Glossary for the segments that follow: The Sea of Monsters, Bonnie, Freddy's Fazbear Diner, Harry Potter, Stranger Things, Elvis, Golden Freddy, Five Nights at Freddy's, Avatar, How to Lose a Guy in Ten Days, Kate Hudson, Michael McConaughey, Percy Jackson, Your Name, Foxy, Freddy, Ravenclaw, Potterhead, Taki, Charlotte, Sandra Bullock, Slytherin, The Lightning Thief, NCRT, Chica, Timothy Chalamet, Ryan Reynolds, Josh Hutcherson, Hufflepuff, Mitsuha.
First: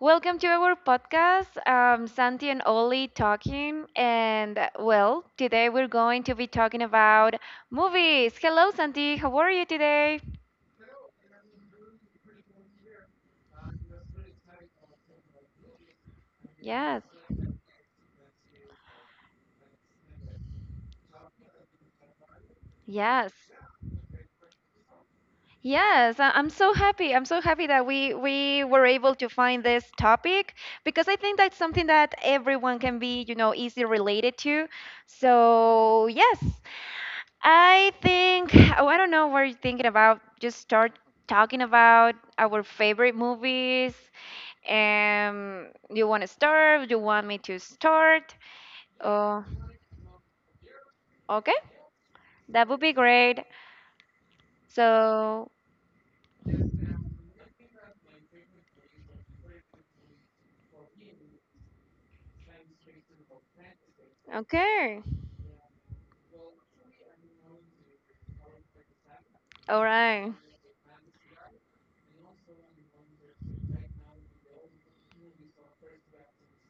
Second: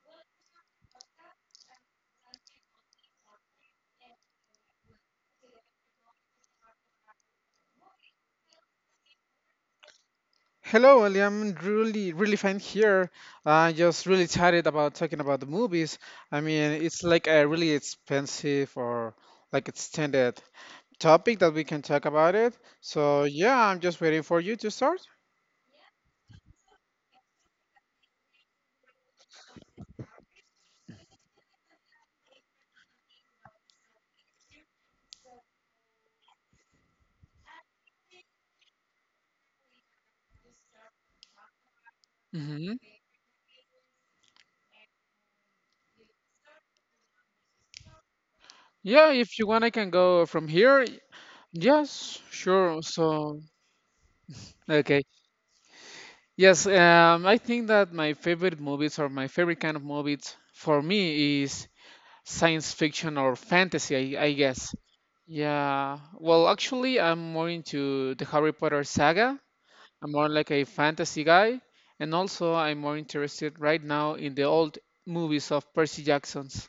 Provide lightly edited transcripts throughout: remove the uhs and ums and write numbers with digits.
Welcome to our podcast. Santi and Oli talking, and well, today we're going to be talking about movies. Hello, Santi. How are you today? Hello, Ellie. I'm really, really fine here. I'm just really tired about talking about the movies. I mean, Yes, it's like a really expensive or like extended topic that we can talk about it. So yes. yeah, I'm just waiting for you to start. Yes, I'm so happy. I'm so happy that we were able to find this topic because I think that's something that everyone can be, you know, easily related to. So, yes. I think oh, I don't know what you're thinking about. Just start talking about our hmm favorite movies. You want to start? You want me to start? Yeah, if Oh, you want, I can go from here. okay. Yes, That would sure. be great. So, okay. So, Yes, I think that my favorite movies or my favorite kind of movies for me is science fiction or fantasy, I guess. okay. Yeah. Well, actually, I'm more into the Harry Potter saga. All I'm more right. like a fantasy guy, and also I'm more interested right now in the old movies of Percy Jackson's.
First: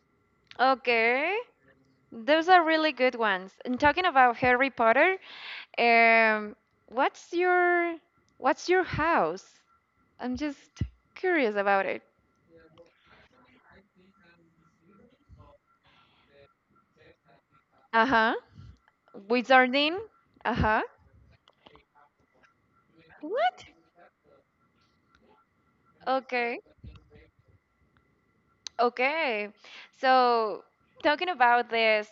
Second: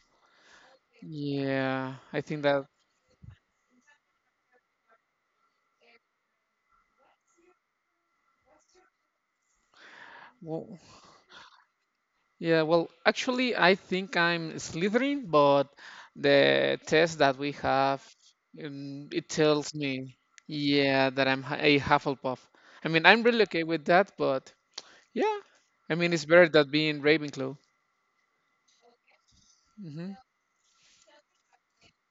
Okay. Yeah, I think Those are that. really good ones. And talking about Harry Potter, um, what's your what's your house? I'm Well, just curious about it. yeah, well, actually, I think I'm Slytherin, but the test that we have, Uh-huh. It tells Wizarding? me, Uh-huh. yeah, that a Hufflepuff. I mean, I'm really What? okay with that, but yeah, I mean it's better Okay. than being Ravenclaw. Okay. hmm So, talking about this,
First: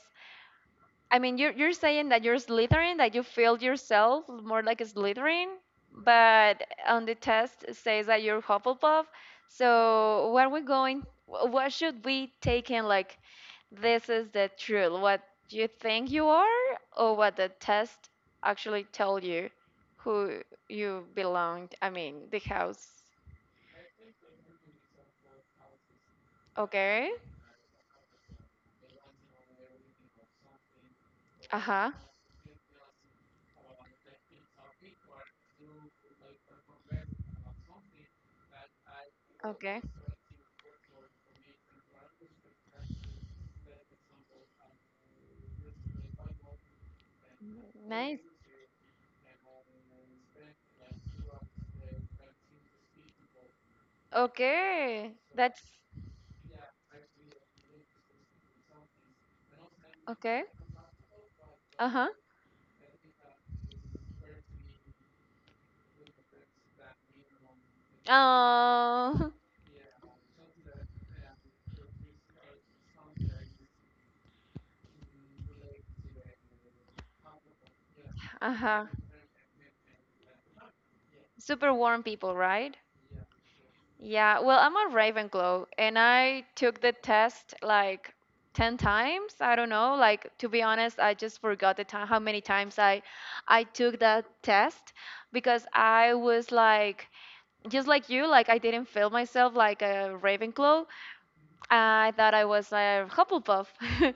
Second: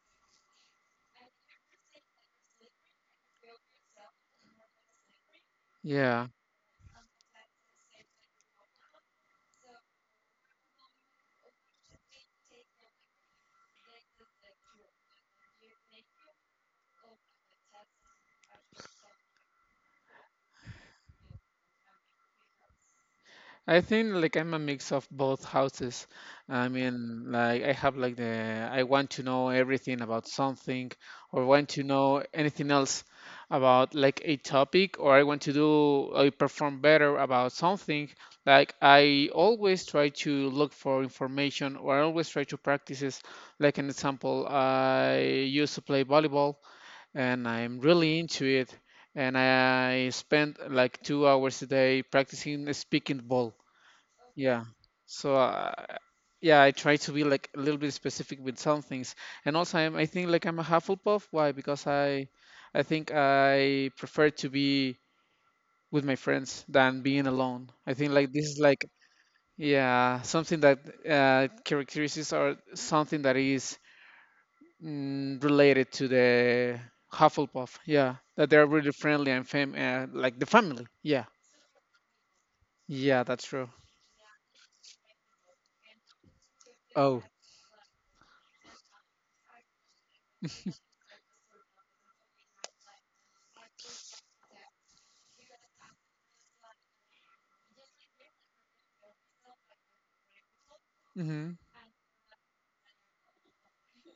I mean, you're saying that you're Slytherin, that you feel yourself more like a Slytherin, Yeah, but on the test it says that you're Hufflepuff. So what are we going? What should we take in? Like this is the truth. What you think you are, or what the test actually tell you, who you belong. I mean, the house. I think like I'm a mix of both houses. I Okay. mean, like I have like the I want to know everything about something, or Uh want to huh. know anything else about like a topic, or I want to do I perform better about something. Like I Okay. always try to look for information, or I always try to practice. Like an example, I used to play volleyball and I'm really Nice. into it. And I spend like 2 hours a day practicing speaking ball. Yeah. Okay. So That's yeah, I try to be like a little bit specific with some things. And also, I think okay. like I'm a Hufflepuff. Why? Because Uh huh. I think I prefer to be with my friends than being alone. I think like this is like Oh. yeah something that characteristics are something that is related to the Hufflepuff. Yeah, that they're Uh-huh. really friendly and fam like the family. Yeah, Super warm people, right? yeah, that's true. Yeah. Well, I'm a Ravenclaw and I took the Oh, test like 10 times. I don't know. Like to be honest, I just forgot the time how many times I took that test because I was like just like you, like I didn't feel myself like a Ravenclaw. mm-hmm. I thought I was a Hufflepuff.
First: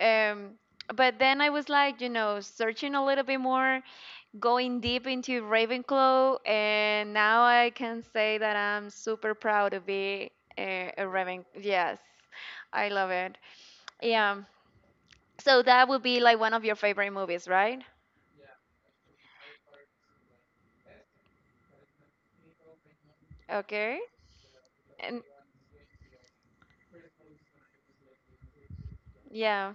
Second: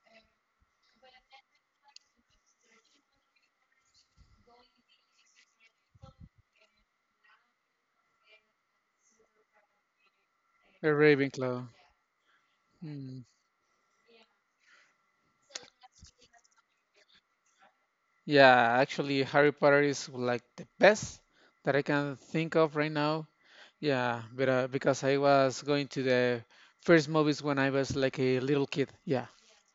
um, but then I was like, you know, searching a little bit more, going deep into Ravenclaw, and now I can say that I'm super proud to be A a Raven. Ravenclaw. Yes, I love Mm. it. Yeah. So that would be like one of your favorite movies, right? Yeah, actually, Harry Potter is like the best that I can think of right now. Okay. Yeah, but because I And was going to the first movies when I was like a little kid. Yeah, yeah.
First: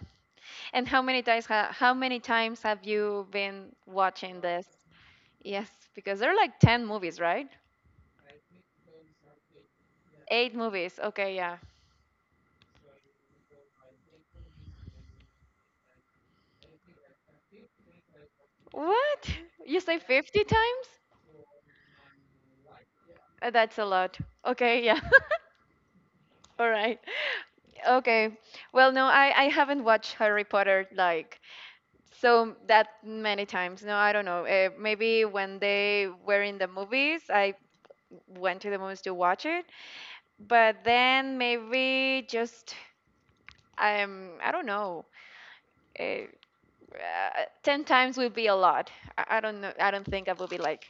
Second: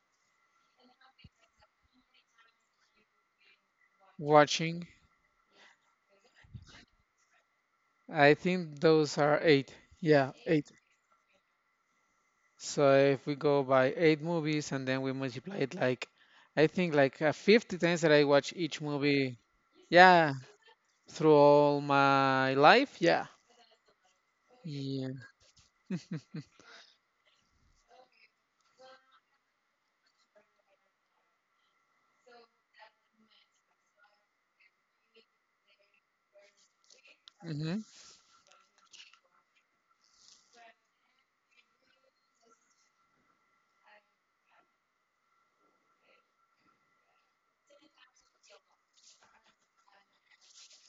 And how many times have you been watching this? watching. Yes, because there are like 10 movies, right? I think those are eight. Yeah, Eight eight. movies. Okay, yeah. So if we go by eight movies and then we multiply it like, I think like 50 times that I watch each What? movie, You say yeah, 50 times? through all my life, yeah, That's a lot. Okay, yeah. yeah, All right. Okay. Well, no, I haven't watched Harry Potter like so that many times. No, I don't know. Maybe when they were in the movies, I hmm went to the movies to watch it. But then maybe just I don't know. Uh, 10 times would be a lot. I don't know. I don't think I would be like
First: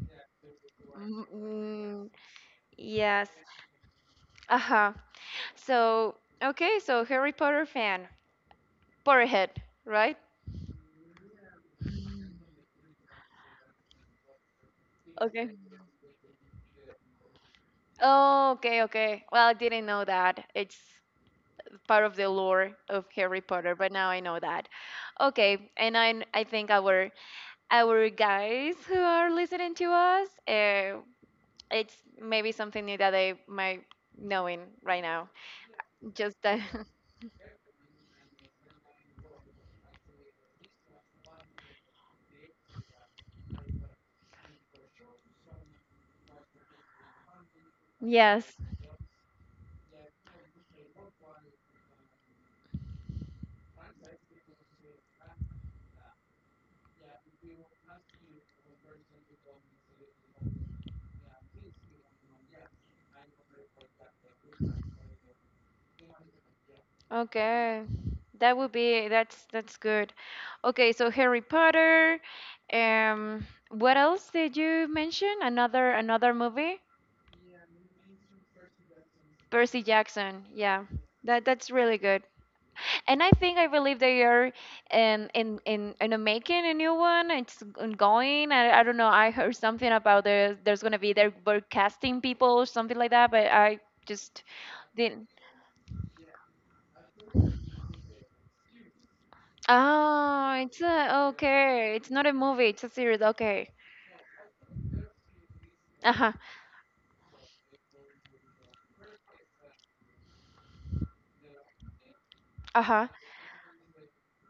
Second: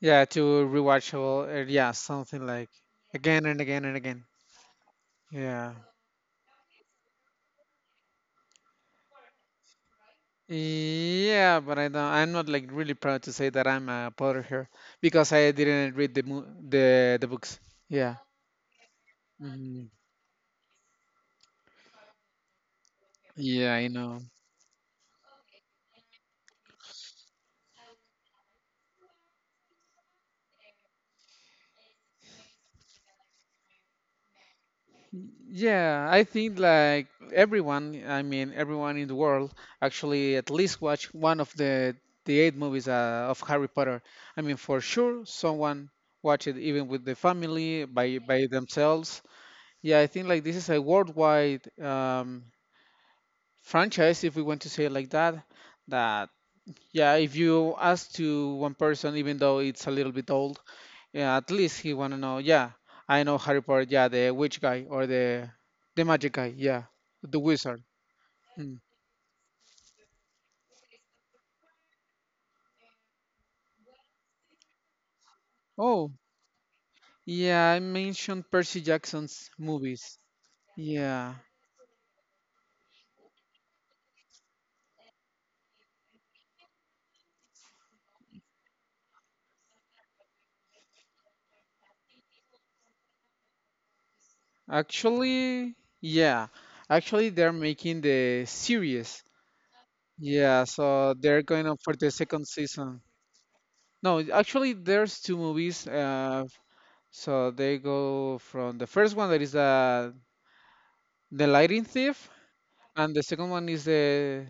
yeah, to mm, rewatchable, yeah, mm, something like yes. again and again and again, Uh-huh. yeah. So, okay, so Harry Potter fan. Potterhead, right? Yeah, but I'm not like really proud to say that I'm a Potterhead because I Okay. didn't read the books. Yeah. Oh, okay, okay. Well, I didn't hmm know that. It's part of the lore of Harry Yeah, Potter, I but now know. I know that. Okay, and I think our guys who are listening to us, it's maybe something new that they might knowing right now. Yeah, I Just think that. like everyone, I mean everyone in the world actually at least watch one of the eight movies of Harry Potter. I mean for sure someone watch it even with the family by Yes. themselves. Yeah, I think like this is a worldwide franchise if we want to say it like that. That yeah, if you ask to one person even though it's a little bit old, yeah, at least he wanna know. Yeah, I know Harry Potter. Yeah, the witch guy or the magic guy. Yeah, the wizard. Okay. That would Mm. be that's good. Okay, so Harry Potter. What else did you mention? Oh, Another movie? yeah, I mentioned Percy Jackson's Percy movies. Jackson. Yeah. Yeah, That's really good. And I think I believe they are in a making a new one. It's ongoing. I don't know. I heard something about there. There's gonna be they're were casting people or something like that. But I just did. Yeah, actually they're making the series. Oh, Yeah, it's so a, they're going up for okay. the It's not a second movie, it's a season. series. Okay. No, actually, there's two movies. Uh-huh. So they go from the first one that is the Lightning Thief, Uh-huh. and the second one is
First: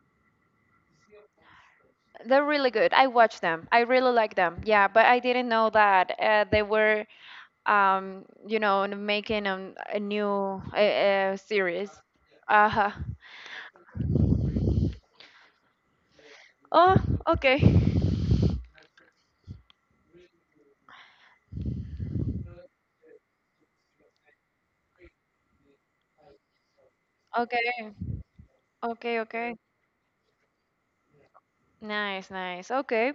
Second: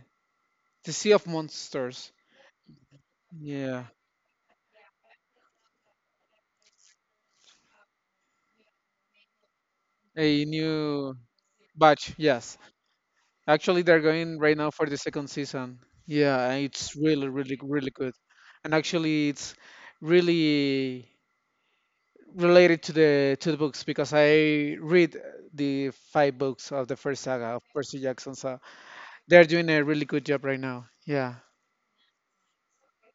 The Sea of Monsters. They're really good. I watch them. I Yeah, really like them. Yeah, but I didn't know that they were you know, making a a new new series. batch. Yes, Uh-huh. actually, they're going right now for the second season. Yeah, and it's Oh, really, really, okay. really good. And actually, it's really related to the books because I read the five books of the first saga of Okay. Percy Jackson. So Okay, they're okay. doing a really good job right now. Yeah, Nice, nice. Okay.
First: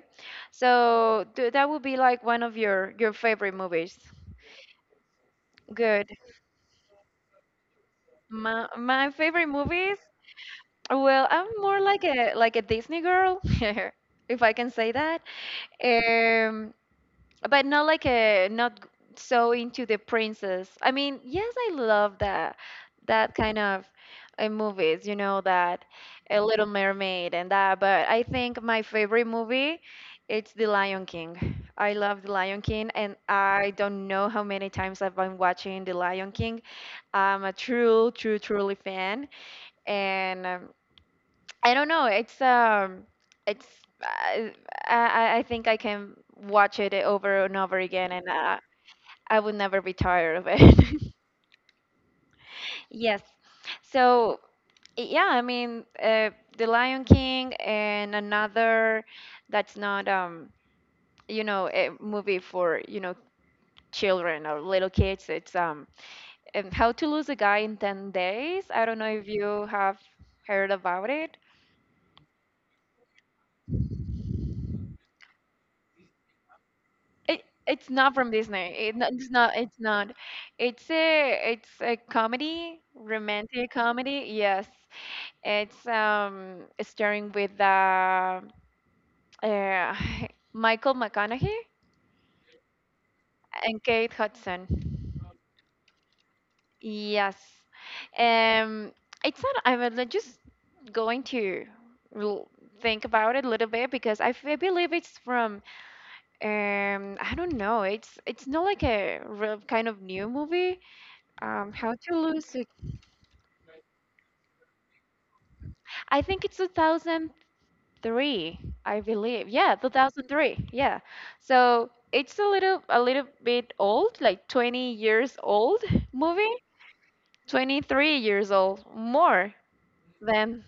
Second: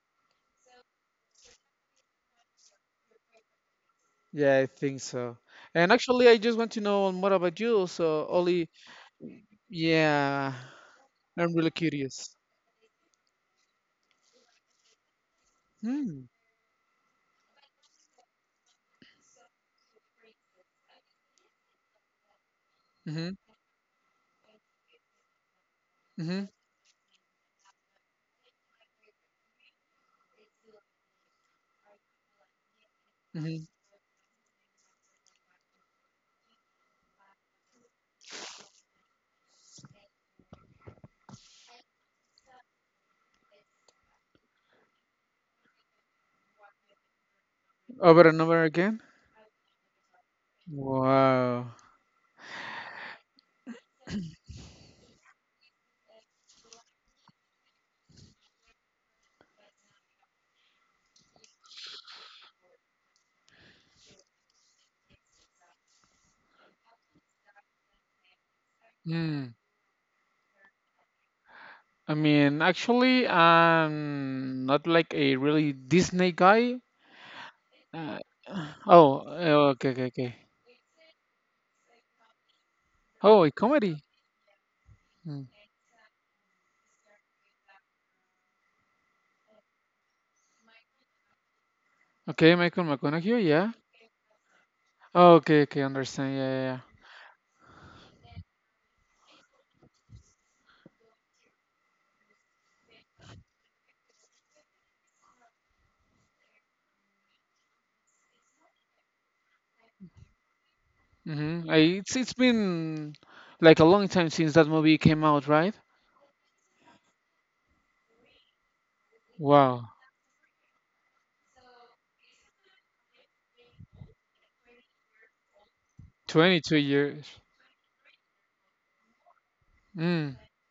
So that would be like one of your favorite movies. yeah, I think so. And Good. actually, I just want to know more about you. So, My Ollie, my favorite movies? yeah, Well, I'm I'm really more curious. like a Disney girl, if I can say that. Hmm. Um, but not like a not so into the princess. I mean, yes, I love that Mhm, that kind of movies, you know, that a mhm, Little Mermaid and that. But I think my favorite movie, it's The Lion King. I love The Lion King, and mhm. I don't know how many times I've been watching The Lion King. I'm a true, true, truly fan and. I don't know. It's I I think I can watch it over and over again, Over and and over again? I would never be tired of it. Wow. Yes. So yeah, I mean, The Lion King and another that's not you know, a movie for you know children or little kids. It's and How to Lose a Guy in 10 Days. I don't know if Mm. you have heard about it. I mean, actually, I'm not like a really Disney guy. It it's not Uh, from Disney. Oh, It's not. It's okay, okay, not. okay. It's a comedy, Oh, a romantic comedy. comedy. Yes, Mm. it's starring with uh Michael McConaughey Okay, Michael McConaughey, yeah. and Kate Hudson. Oh, okay, okay, understand. Yeah, yeah, Yes, um, it's not. I'm like, just going to l- think about it a little bit because I believe it's from I don't know. It's not like a real kind of new movie. yeah. Mm-hmm. How to it's lose it? been like a long time since that movie came out, right? I think it's 2003, I believe. Yeah, Wow, 2003. Yeah. So it's a little bit old, like 20 years old movie. 22 years. 23 years old, more Mm. than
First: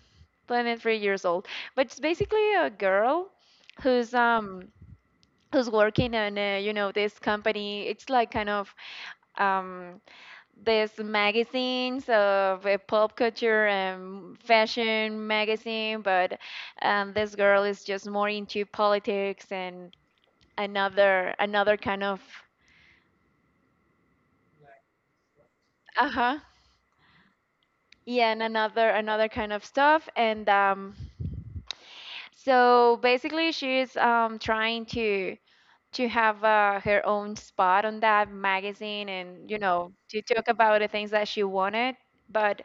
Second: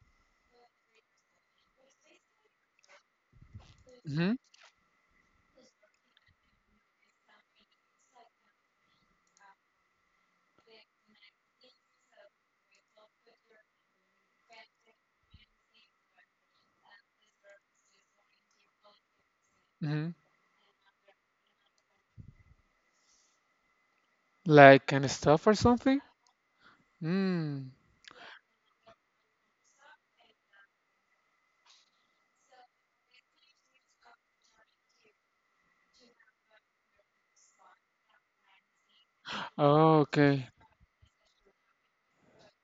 23 years old. But it's basically a girl who's Mm-hmm, um who's working in a, you know this company. It's like kind of um these magazines of pop culture and fashion magazine, but this girl is just more into politics and mm-hmm. Another kind of Like kind of stuff or something? uh huh Mm. yeah and another kind of stuff and so basically she's trying to have her own spot on that magazine and you know Oh, to okay. talk about the things that she wanted but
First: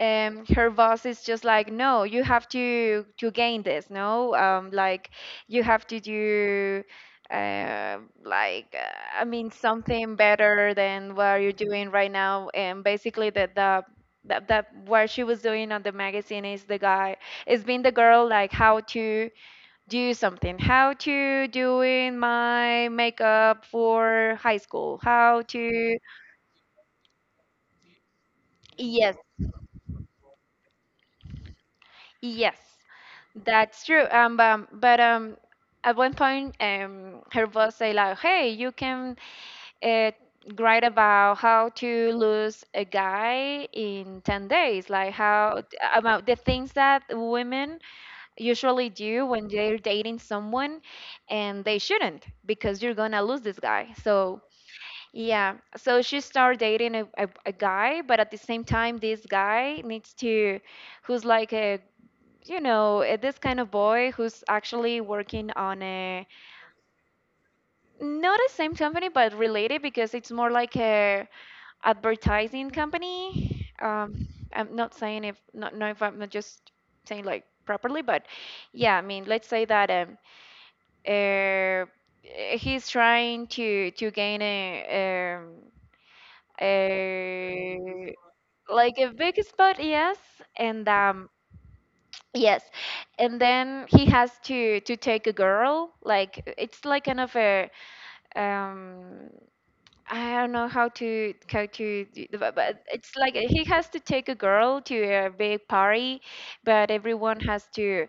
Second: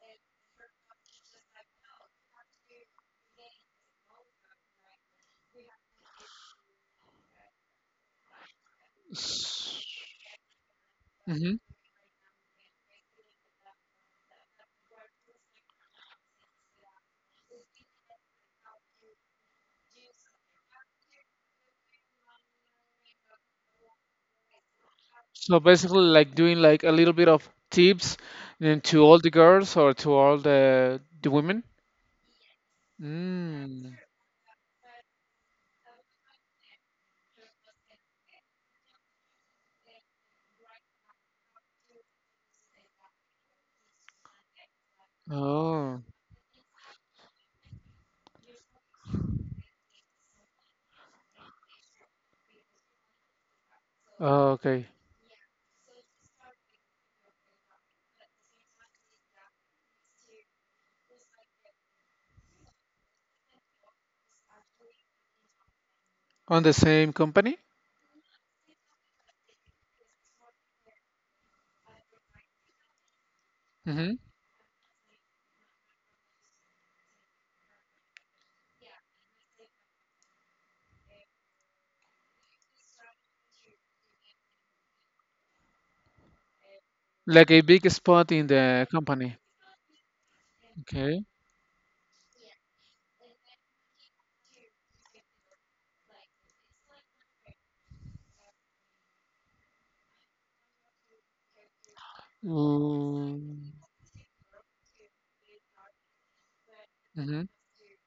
her boss is just like, no, you have to gain this, no, like you have to do, uh, like I mean S- something better than what you're mhm. doing right now, and basically that the that what she was doing on the magazine is the guy is being the girl like how to do something how to doing my makeup for high school how So to basically, like doing like a little bit of tips then to yes all the girls or to all the women. Yes, that's Mm. true. But at one point, her boss say like, "Hey, you can uh, write about how to lose a guy in 10 days, like how Oh, about the things that women usually do when they're dating someone, and they shouldn't because you're gonna lose this guy." So oh, okay. yeah, so she started dating a guy, but at the same time, this guy needs to who's like a you know, this kind of boy who's actually working on a On the same company? not the same company but related because it's more like a advertising company. Mm-hmm. I'm not saying if not know if I'm not just saying like properly, but yeah, I mean, let's say that uh, he's trying to gain a um, Like a big a spot in the like a company. big spot, yes, and Okay. Yes. And then he has to take a girl. Like it's like kind of a um I don't know but it's like Mm-hmm. he has to take a girl to a big party, but everyone has to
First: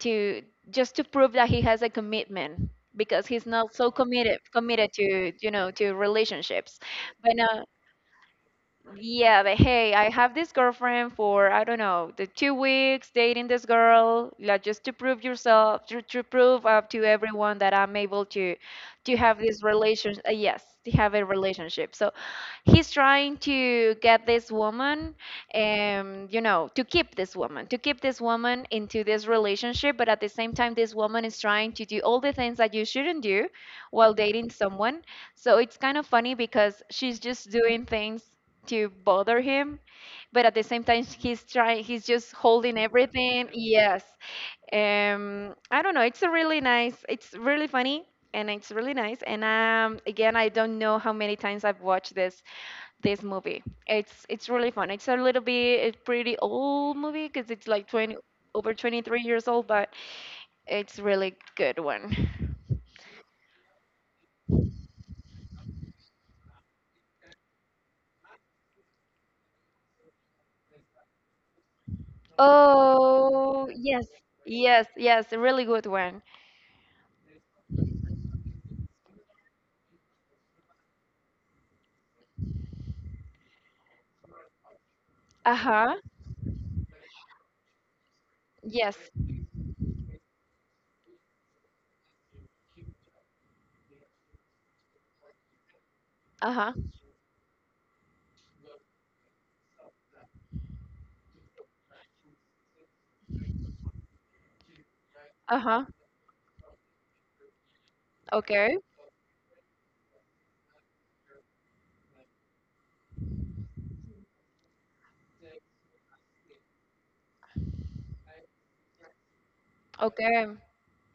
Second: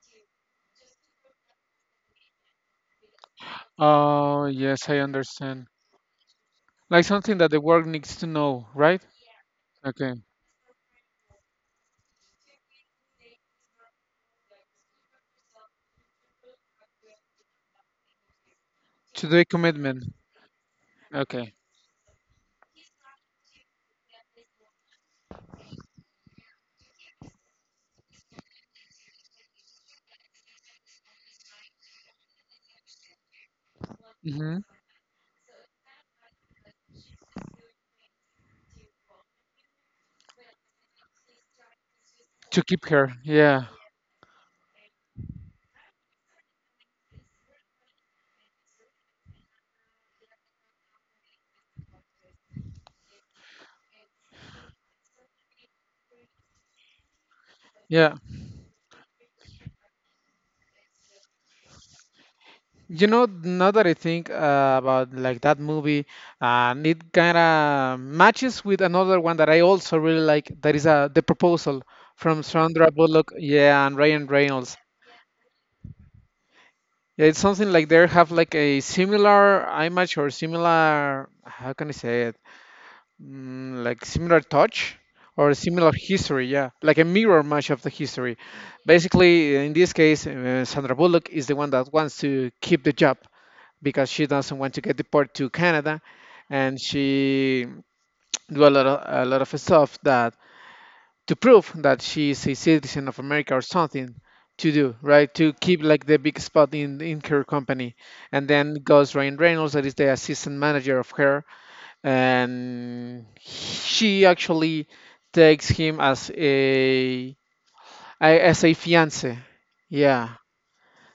to just to prove that he has a commitment because he's not so committed Oh, yes, committed I to you understand. know to relationships. Like But something that the no world needs to know, right? yeah, but hey, I Okay. have this girlfriend for I don't know the 2 weeks dating this girl, like just to prove yourself, to prove up to everyone that I'm able to To have do a this commitment. relation. Yes, to have a Okay. relationship. So he's trying to get this woman you know to keep this woman into this relationship but at the same time this woman is trying to do all the things that you shouldn't do while dating hmm someone so it's kind of funny because she's just doing things to bother him but at the same time he's just To holding keep her. everything Yeah. yes I don't know it's a really nice it's really funny and it's really nice and again I don't know how many times I've watched this movie. It's really fun. It's a little bit a pretty old movie because it's like Yeah. 20 over 23 years old, but it's really good one. You know, now that I think about like that movie, and it kind of matches with another one that I also really like. That is The Proposal from Sandra Bullock. Oh, Yeah, and yes. Ryan Reynolds. Yes, yes, a really good one. Yeah, it's something like they have like a similar image or similar, how can I say it? Mm, like similar touch or similar Uh-huh. history, yeah, like a mirror match of the history. Yes. Basically, in this case, Sandra Bullock is the one that wants to keep the job because she doesn't want to get deported to Canada, Uh-huh. and she do a lot of stuff that to prove that she is a citizen of America or something to do, right? To keep Uh-huh. like the big spot in her company, and then Okay. goes Ryan Reynolds, that is the assistant manager of her, and she actually takes him as a as a fiance. Yeah. Okay.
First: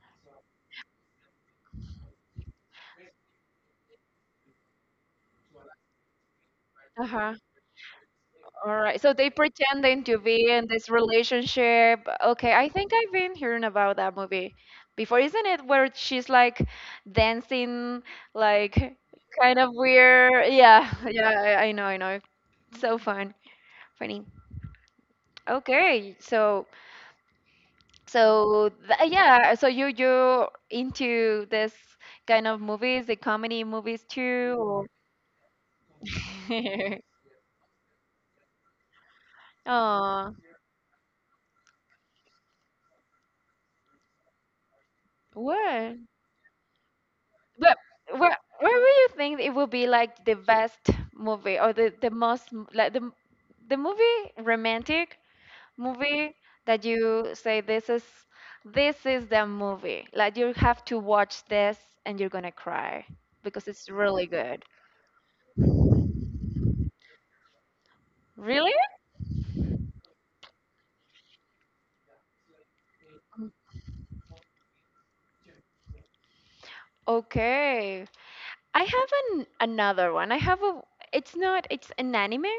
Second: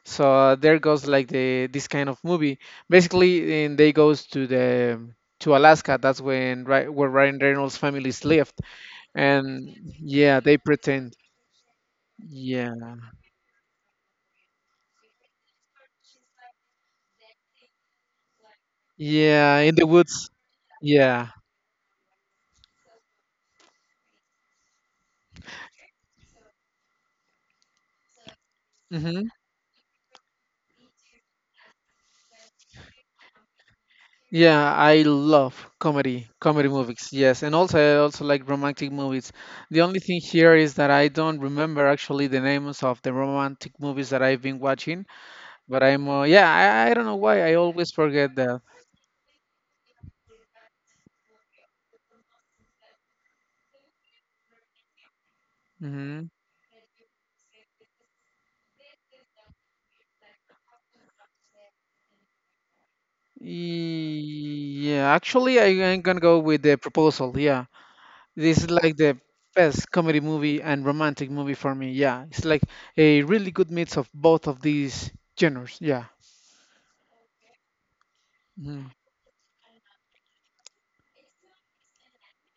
So there goes like the this kind of movie. Basically, and they goes to the to Alaska. That's when right where Uh-huh. Ryan Reynolds' families lived, All right. So they and pretending to yeah, be they in this pretend. relationship. Okay, I Yeah. think I've been hearing about that movie before, isn't it? Where she's like dancing, like Yeah, kind of in the woods. weird. Yeah, Yeah. yeah. I know, I know. So fun, funny. Okay, so so Mm-hmm. yeah, so you into this kind of movies, the comedy movies too? Yeah, Or- I love comedy movies. Yes, and also I also like romantic movies. The only thing Aw, here is that I don't remember actually the names of the romantic movies that I've been watching. But what? I'm yeah, I don't know why I But always where forget that. where do you think it will be like the best movie, or the most m- like the m- the movie, romantic hmm movie that you say, this is the movie, like you have to watch this, and you're gonna cry because it's really good. Yeah, I'm gonna go with the proposal. Yeah, this Really? is like the best comedy movie and romantic movie for me. Yeah, it's like a Mm, really good mix of both of these genres. Yeah, okay. I mhm. have an another one. I have a It's not, it's an anime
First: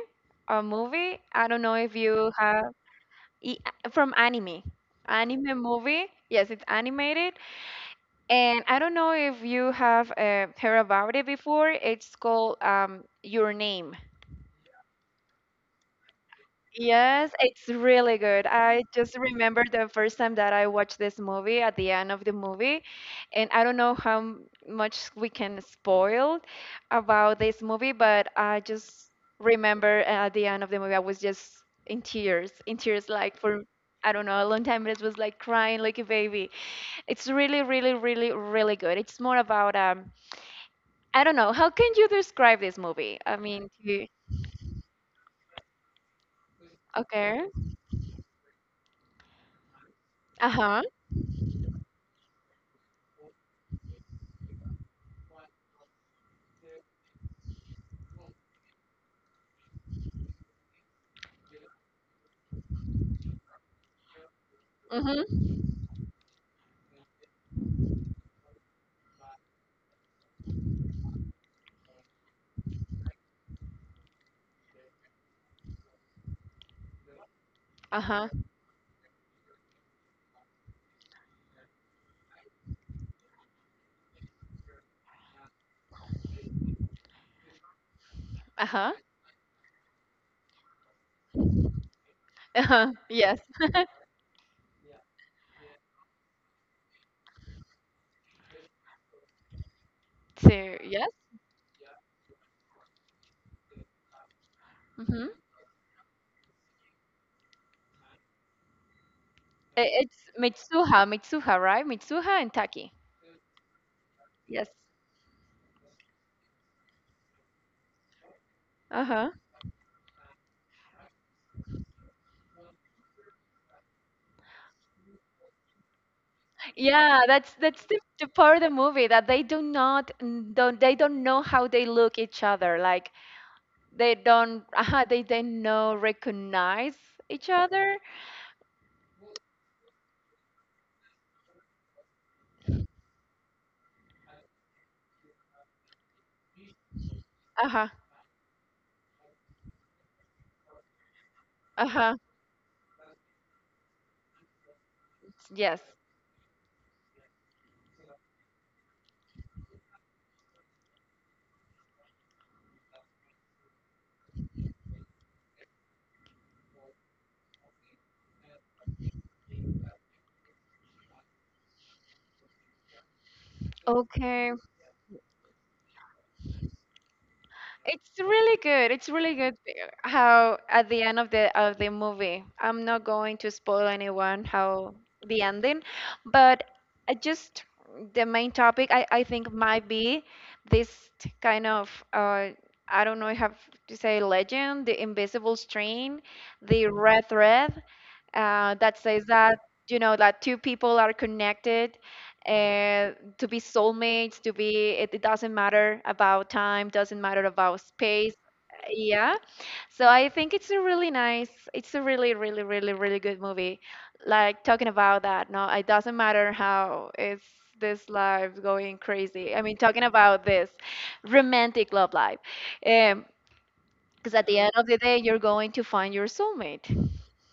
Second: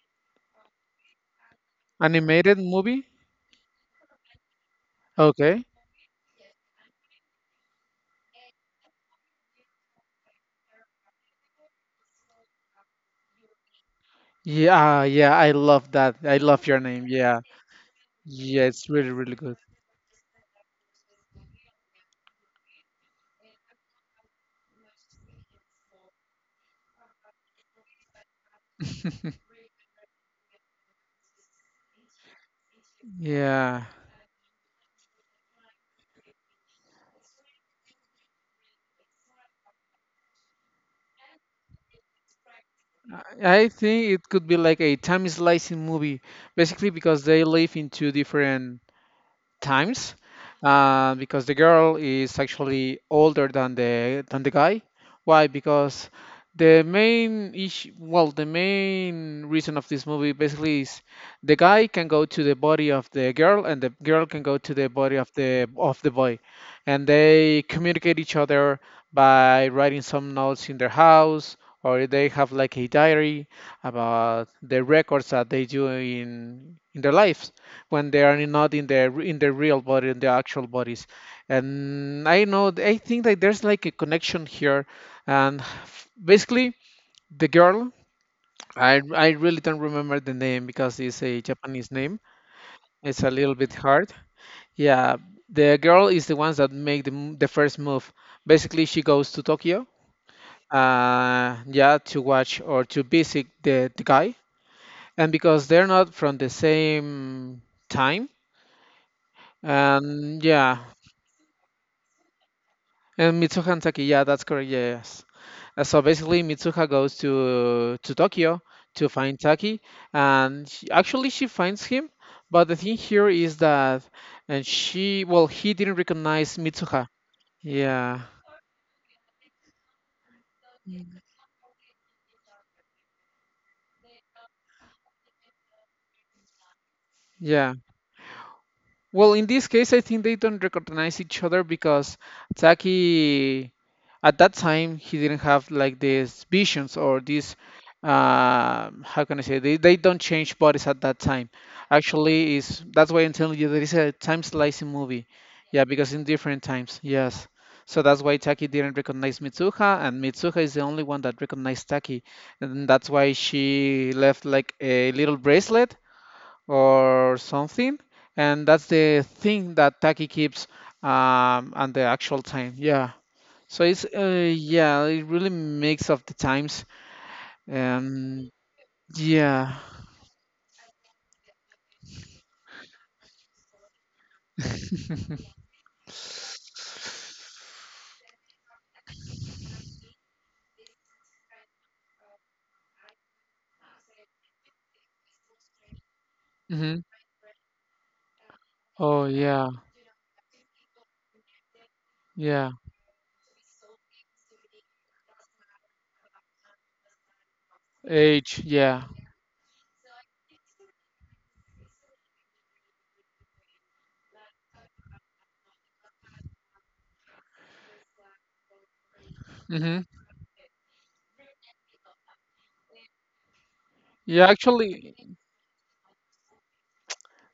or movie. I don't know if you Animated have, movie. From anime. Anime Okay. movie. Yes, it's animated. And I don't know if you have heard about it before. It's called Your Name. Yeah, yeah, I love that. I love your name. Yes, Yeah. it's really good. Yeah, I it's really, just really good. remember the first time that I watched this movie, at the end of the movie. And I don't know how much we can spoil about this movie, but I just remember, at the end of the movie, I was just in tears, like, for, Yeah. I don't know, a long time. It was like crying like a baby. It's really, really, really, really good. It's more about, I don't know, how can you describe this movie? I I mean, do think you, it could be like a time slicing movie, basically because they okay, live in two different times uh huh, because the girl is actually older than the guy. Why? Because the main issue, well, the main reason of this movie basically is the guy can go to the body of the girl and the girl can go to the body of hmm, the boy, and they communicate each other by writing some notes in their house or they have like a diary about the records that they do in their life uh when they huh. are not in their real body in the actual bodies and I know I think that there's like a connection here and basically the girl Uh-huh. i really don't remember the name because it's a japanese name Uh-huh. it's a Yes. little bit hard yeah the girl is the ones that make the, the first move basically she goes to tokyo So, yes, yeah to watch or to visit the guy and hmm, because they're not from the same time it's and yeah Mitsuha, Mitsuha, right? Mitsuha and Taki. And Mitsuha and Taki, yeah, that's correct. Yes. Yes. So basically, Mitsuha goes to Tokyo to Uh-huh. find Taki, actually she finds him. But the thing here is that, and she, well, he didn't recognize Mitsuha. Yeah, that's the, Yeah, the part of the movie that they do not don't they don't know how they look each other. Like, they don't, they don't know, recognize each yeah. other. Well, in this case, I think they don't recognize each other because Taki, at that time, he didn't have like these visions or these, Uh-huh. How can I say, they don't change bodies at that time. Uh-huh. Actually, is that's why I'm telling you there is a time slicing movie. Yes. Yeah, because in different times, yes. So that's why Taki didn't recognize Mitsuha, and Mitsuha is the only one that recognized Taki, and that's why she left like a little bracelet or something. And that's the thing that Taki keeps and the actual time. Yeah. So it's Okay. yeah, it really makes up the times. It's Um, really good. It's really good yeah. how at the end of the movie, I'm not going to spoil anyone how the ending, but I just the main topic, I think might be this kind of, I don't know, I have to say, legend, the invisible string, the Mm-hmm. red thread, that Oh says that, yeah, you know, that two people are connected, yeah. uh, to be soulmates, to be, it doesn't matter about time, doesn't matter about space. Age, yeah. Yeah, so I think it's a really nice, it's a really, really, really, really good movie, like, talking about that, no, it doesn't matter how it's this life going crazy. I mean, Mm-hmm. talking about this romantic love life, um because Yeah, at the end of the actually, day you're going to find your soulmate.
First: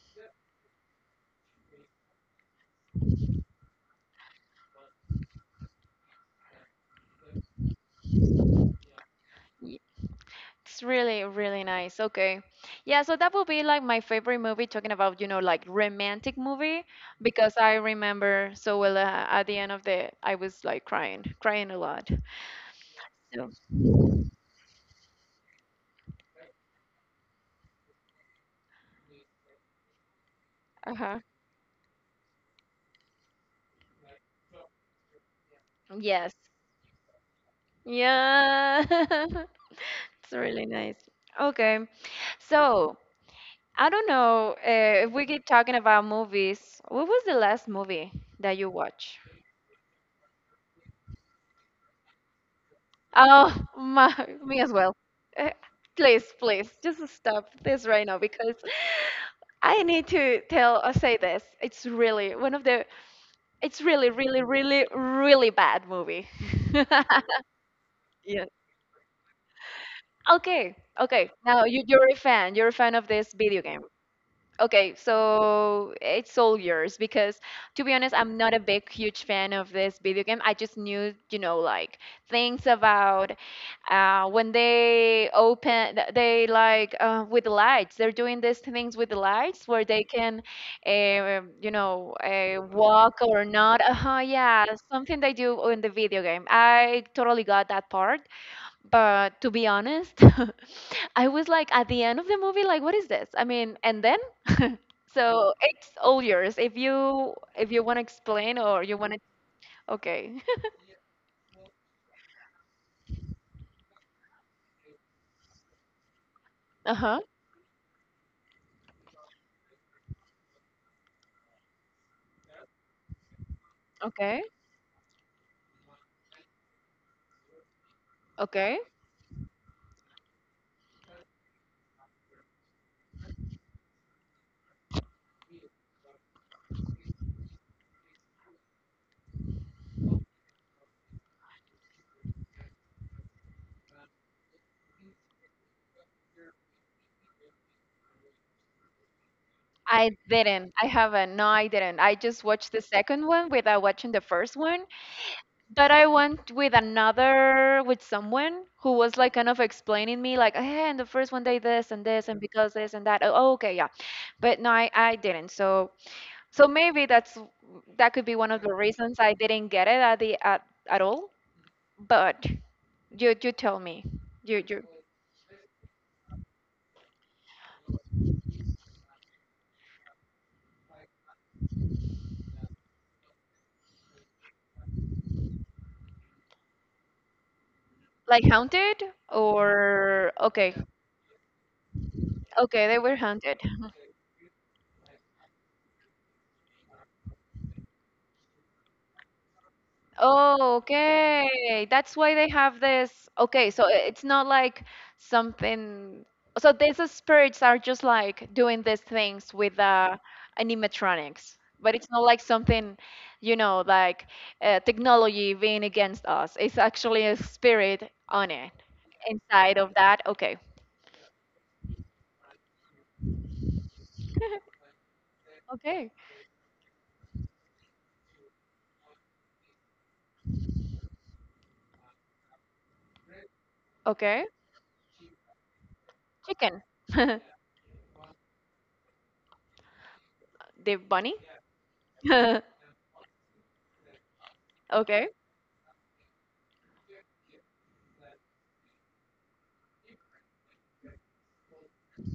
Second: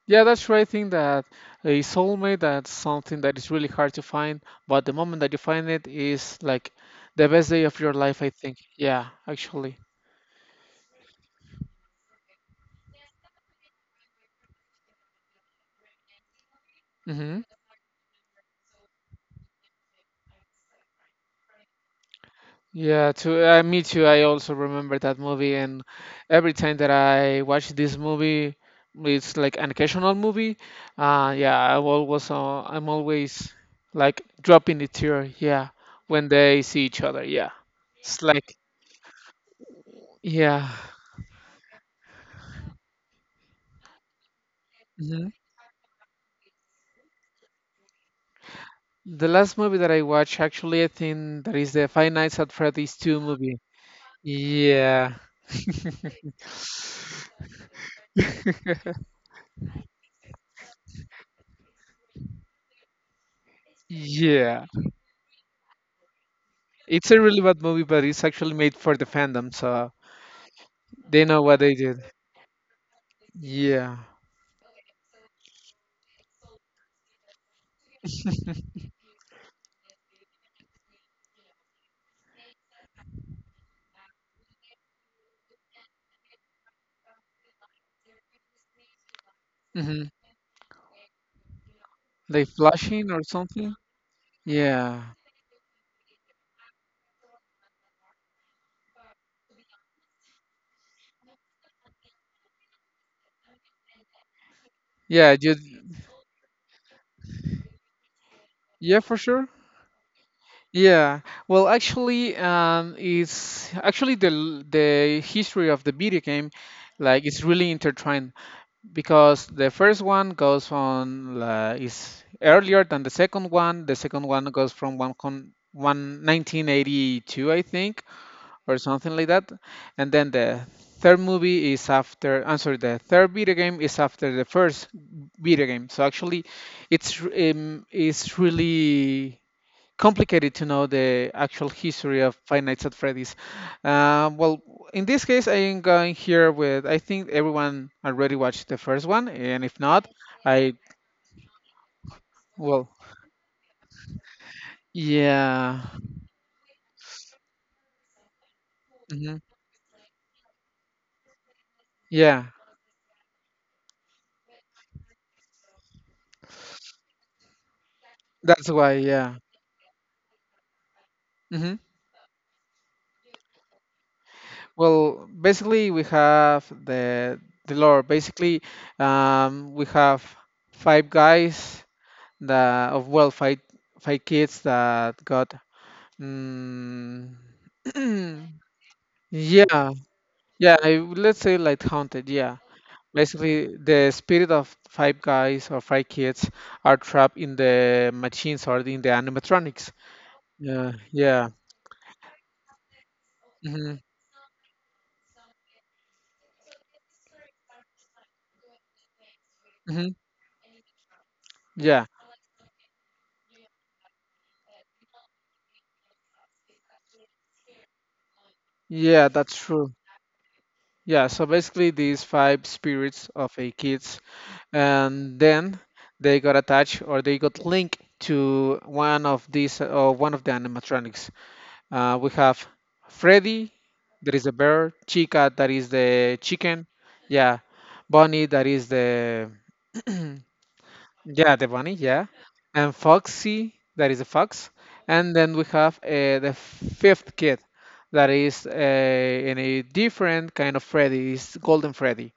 yeah, that's right. I think that a soulmate that's something that is really hard to find, but the moment that you find it is like the best day of your life, I think. Yeah, actually. It's really, really nice. Okay. Yeah, so that would be like my favorite movie, talking about, like, romantic movie, Mm-hmm. because I remember so well, at the end, of the I was like crying, crying a lot. Yeah, to So, me too. I also remember that movie, and every time that I watch this movie, it's like an occasional movie. uh-huh, Yeah, I'm always like dropping the tear. Yeah, when yes. they see each other. Yeah, it's like Yeah. It's really yeah. nice. Okay. So, I don't know, if we Mhm. keep talking about movies. What was the last movie that you watched? The last movie that I watched, actually, I think that is the Five Nights at Freddy's 2 Oh, movie. my, me as well. Yeah, Uh, Please, please, just stop this right now, because I need to tell or say this. It's really one of the. It's really, really, yeah. really, really bad movie. It's a really bad movie, but it's Yeah. actually made for the fandom, so Okay. they Okay. know what Now they you, did. you're a fan. You're a fan of this video game. Yeah. Okay, so it's all yours, because to be honest, I'm not a big, huge fan of this video game. I just knew, like, things about, when they open, they like, with the lights, they're doing these things with the lights where they Mm-hmm. can, They flashing walk or or something? not. Uh huh, yeah, Yeah. something they do in the video game. I totally got that part. But to be honest, I was like at the end of the movie, like, what is this? I mean, and then, Yeah, so you it's all yours. If you want to explain, or you yeah, want for to, sure. okay. Yeah. Well, actually, it's actually the the history of the video game, Uh-huh. like it's really intertwined because the first one goes on is earlier than the second one. The second Okay. one goes from one con one 1982, I think, or Okay. something like that. And then the third movie is after, I'm sorry, the third video game is after the first video game. So actually, it's it's really complicated to know the actual history of Five Nights at Freddy's. Well, in this case, I am going here with I think everyone already watched the first one, and if not, I didn't. I I haven't. No, I didn't. I just watched the well, second one without watching the first one. yeah, But I went with another, with someone who was like hmm kind of explaining me, like, hey, and the first one they this and this and yeah, because this and that. Oh, okay, yeah. But no, I didn't. So, so maybe that could be one of that's the why, reasons I yeah. didn't get it at all. Mm-hmm. But you tell me. You Well, basically, we have the lore. Basically, we have five guys that, of well, five kids that got. Mm. like haunted, Yeah, or yeah. okay. Let's say like haunted. Yeah. Okay, they were haunted. Basically, the spirit of five guys or five kids are trapped in the machines or in the animatronics. Oh, Yeah, yeah, okay. That's why they have this. Okay, so hmm it's not like something. So these spirits are just like doing these things with, hmm animatronics, but yeah, it's not like something, like, technology being against us. It's actually a spirit on it. yeah. That's Inside true. of that, okay. Yeah, so basically these five spirits of a kids, and then Okay, they got attached or they got linked to one of these or one of the animatronics. We have Freddy, that is okay, a bear, Chica, that is the chicken. chicken, yeah, Bonnie, that is the, The bunny? yeah, the bunny, yeah, and Foxy, that is a fox, Okay. and then we have the fifth kid, that is in a different kind of Freddy, is Golden Freddy.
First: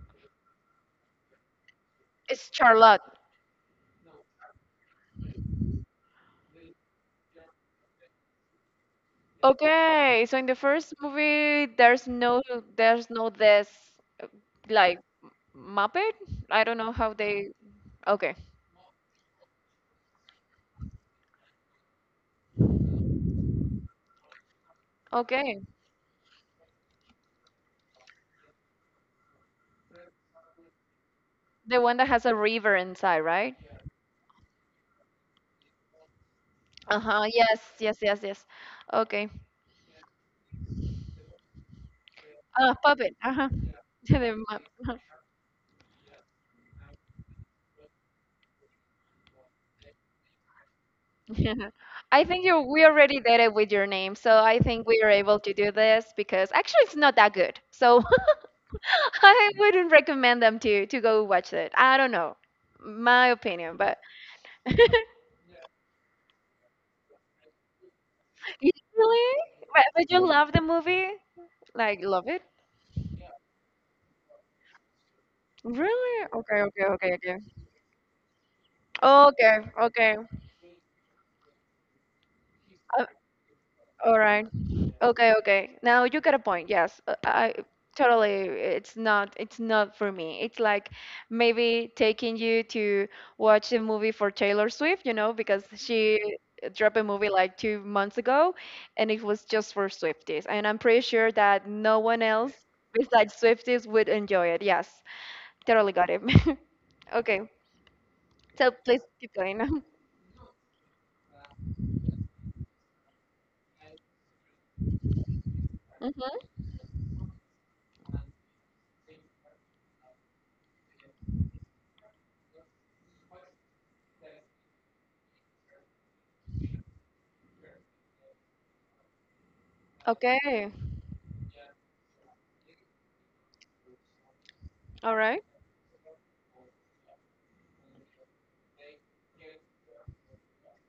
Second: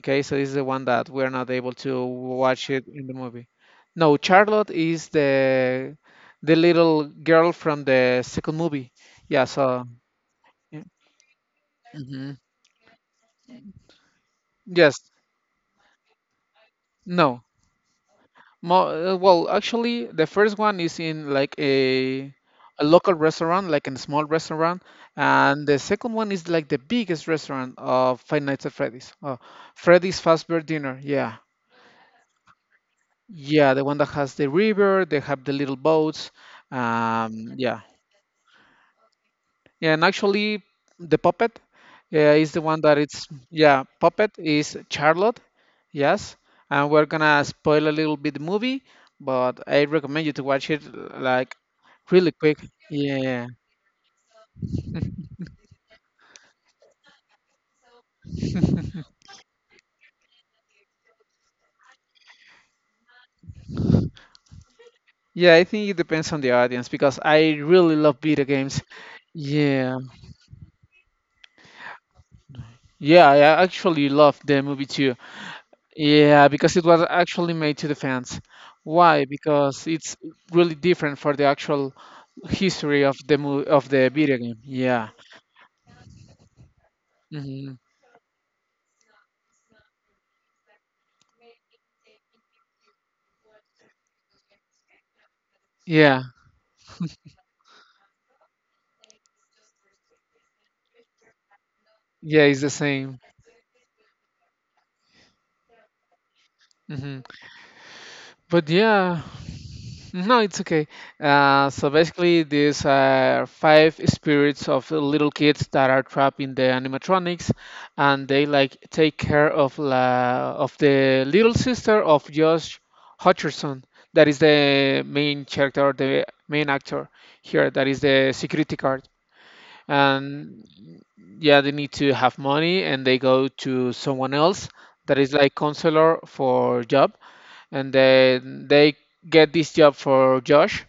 Okay, so this is the one that we're not able to It's watch it Charlotte. in the movie. No, Charlotte is the little girl from the second movie. Yeah, so Okay, so in the first movie, there's hmm no there's no this, uh, like, yes, Muppet? I don't know how no. they. Okay, Mo well, actually, the first one is in like a local restaurant, like a small restaurant, okay, and the second one is like the biggest restaurant of Five Nights at Freddy's. Oh, Freddy's Fazbear Dinner. Yeah. the one that has a river inside, right? Yeah, the one that has the river, they have the little boats. Uh huh. Yes, Yeah, yes, yes, yes. Okay. and actually, the puppet is the Uh, one that puppet. it's, Uh huh. yeah, puppet The is Mupp- Charlotte. Yes, and we're gonna spoil a little bit the movie, but I recommend you to watch it like I really think, quick. you we already did Yeah, it with Your Name, so I think we are able to do this, because actually it's not that good. So, I wouldn't recommend them to go watch it. I don't know, my opinion, but yeah, I think it depends on the audience because I really love video You games. really, but, Yeah, but you love the movie, like love it. yeah, I actually love the movie too. Really? Yeah, Okay, because it okay, was okay, okay, actually made to the fans. Why? okay, Because it's okay. really different for the actual history Uh, of the mo of the all video right. game. Yeah. Okay, okay. Now you get a point. Yes, I Hmm. totally. It's not. It's not for me. It's like maybe taking you to watch a movie for Taylor Swift. You know, because she Yeah. dropped a movie like 2 months ago, and it was just for Swifties. And I'm pretty sure that no one Yeah, else it's the same. besides Swifties would enjoy it. Yes, totally got it. Hmm. Okay, But so please yeah. keep going. No, it's okay. So basically, these are five spirits of the little kids that are trapped in Hmm. the animatronics, and they like take care of la of the little sister of Josh Hutcherson. That is the main character, the main actor here. That is the security guard. And Okay. yeah, they need to have money, and they go to someone else All that is right. like counselor for job, and then they get this job for Josh.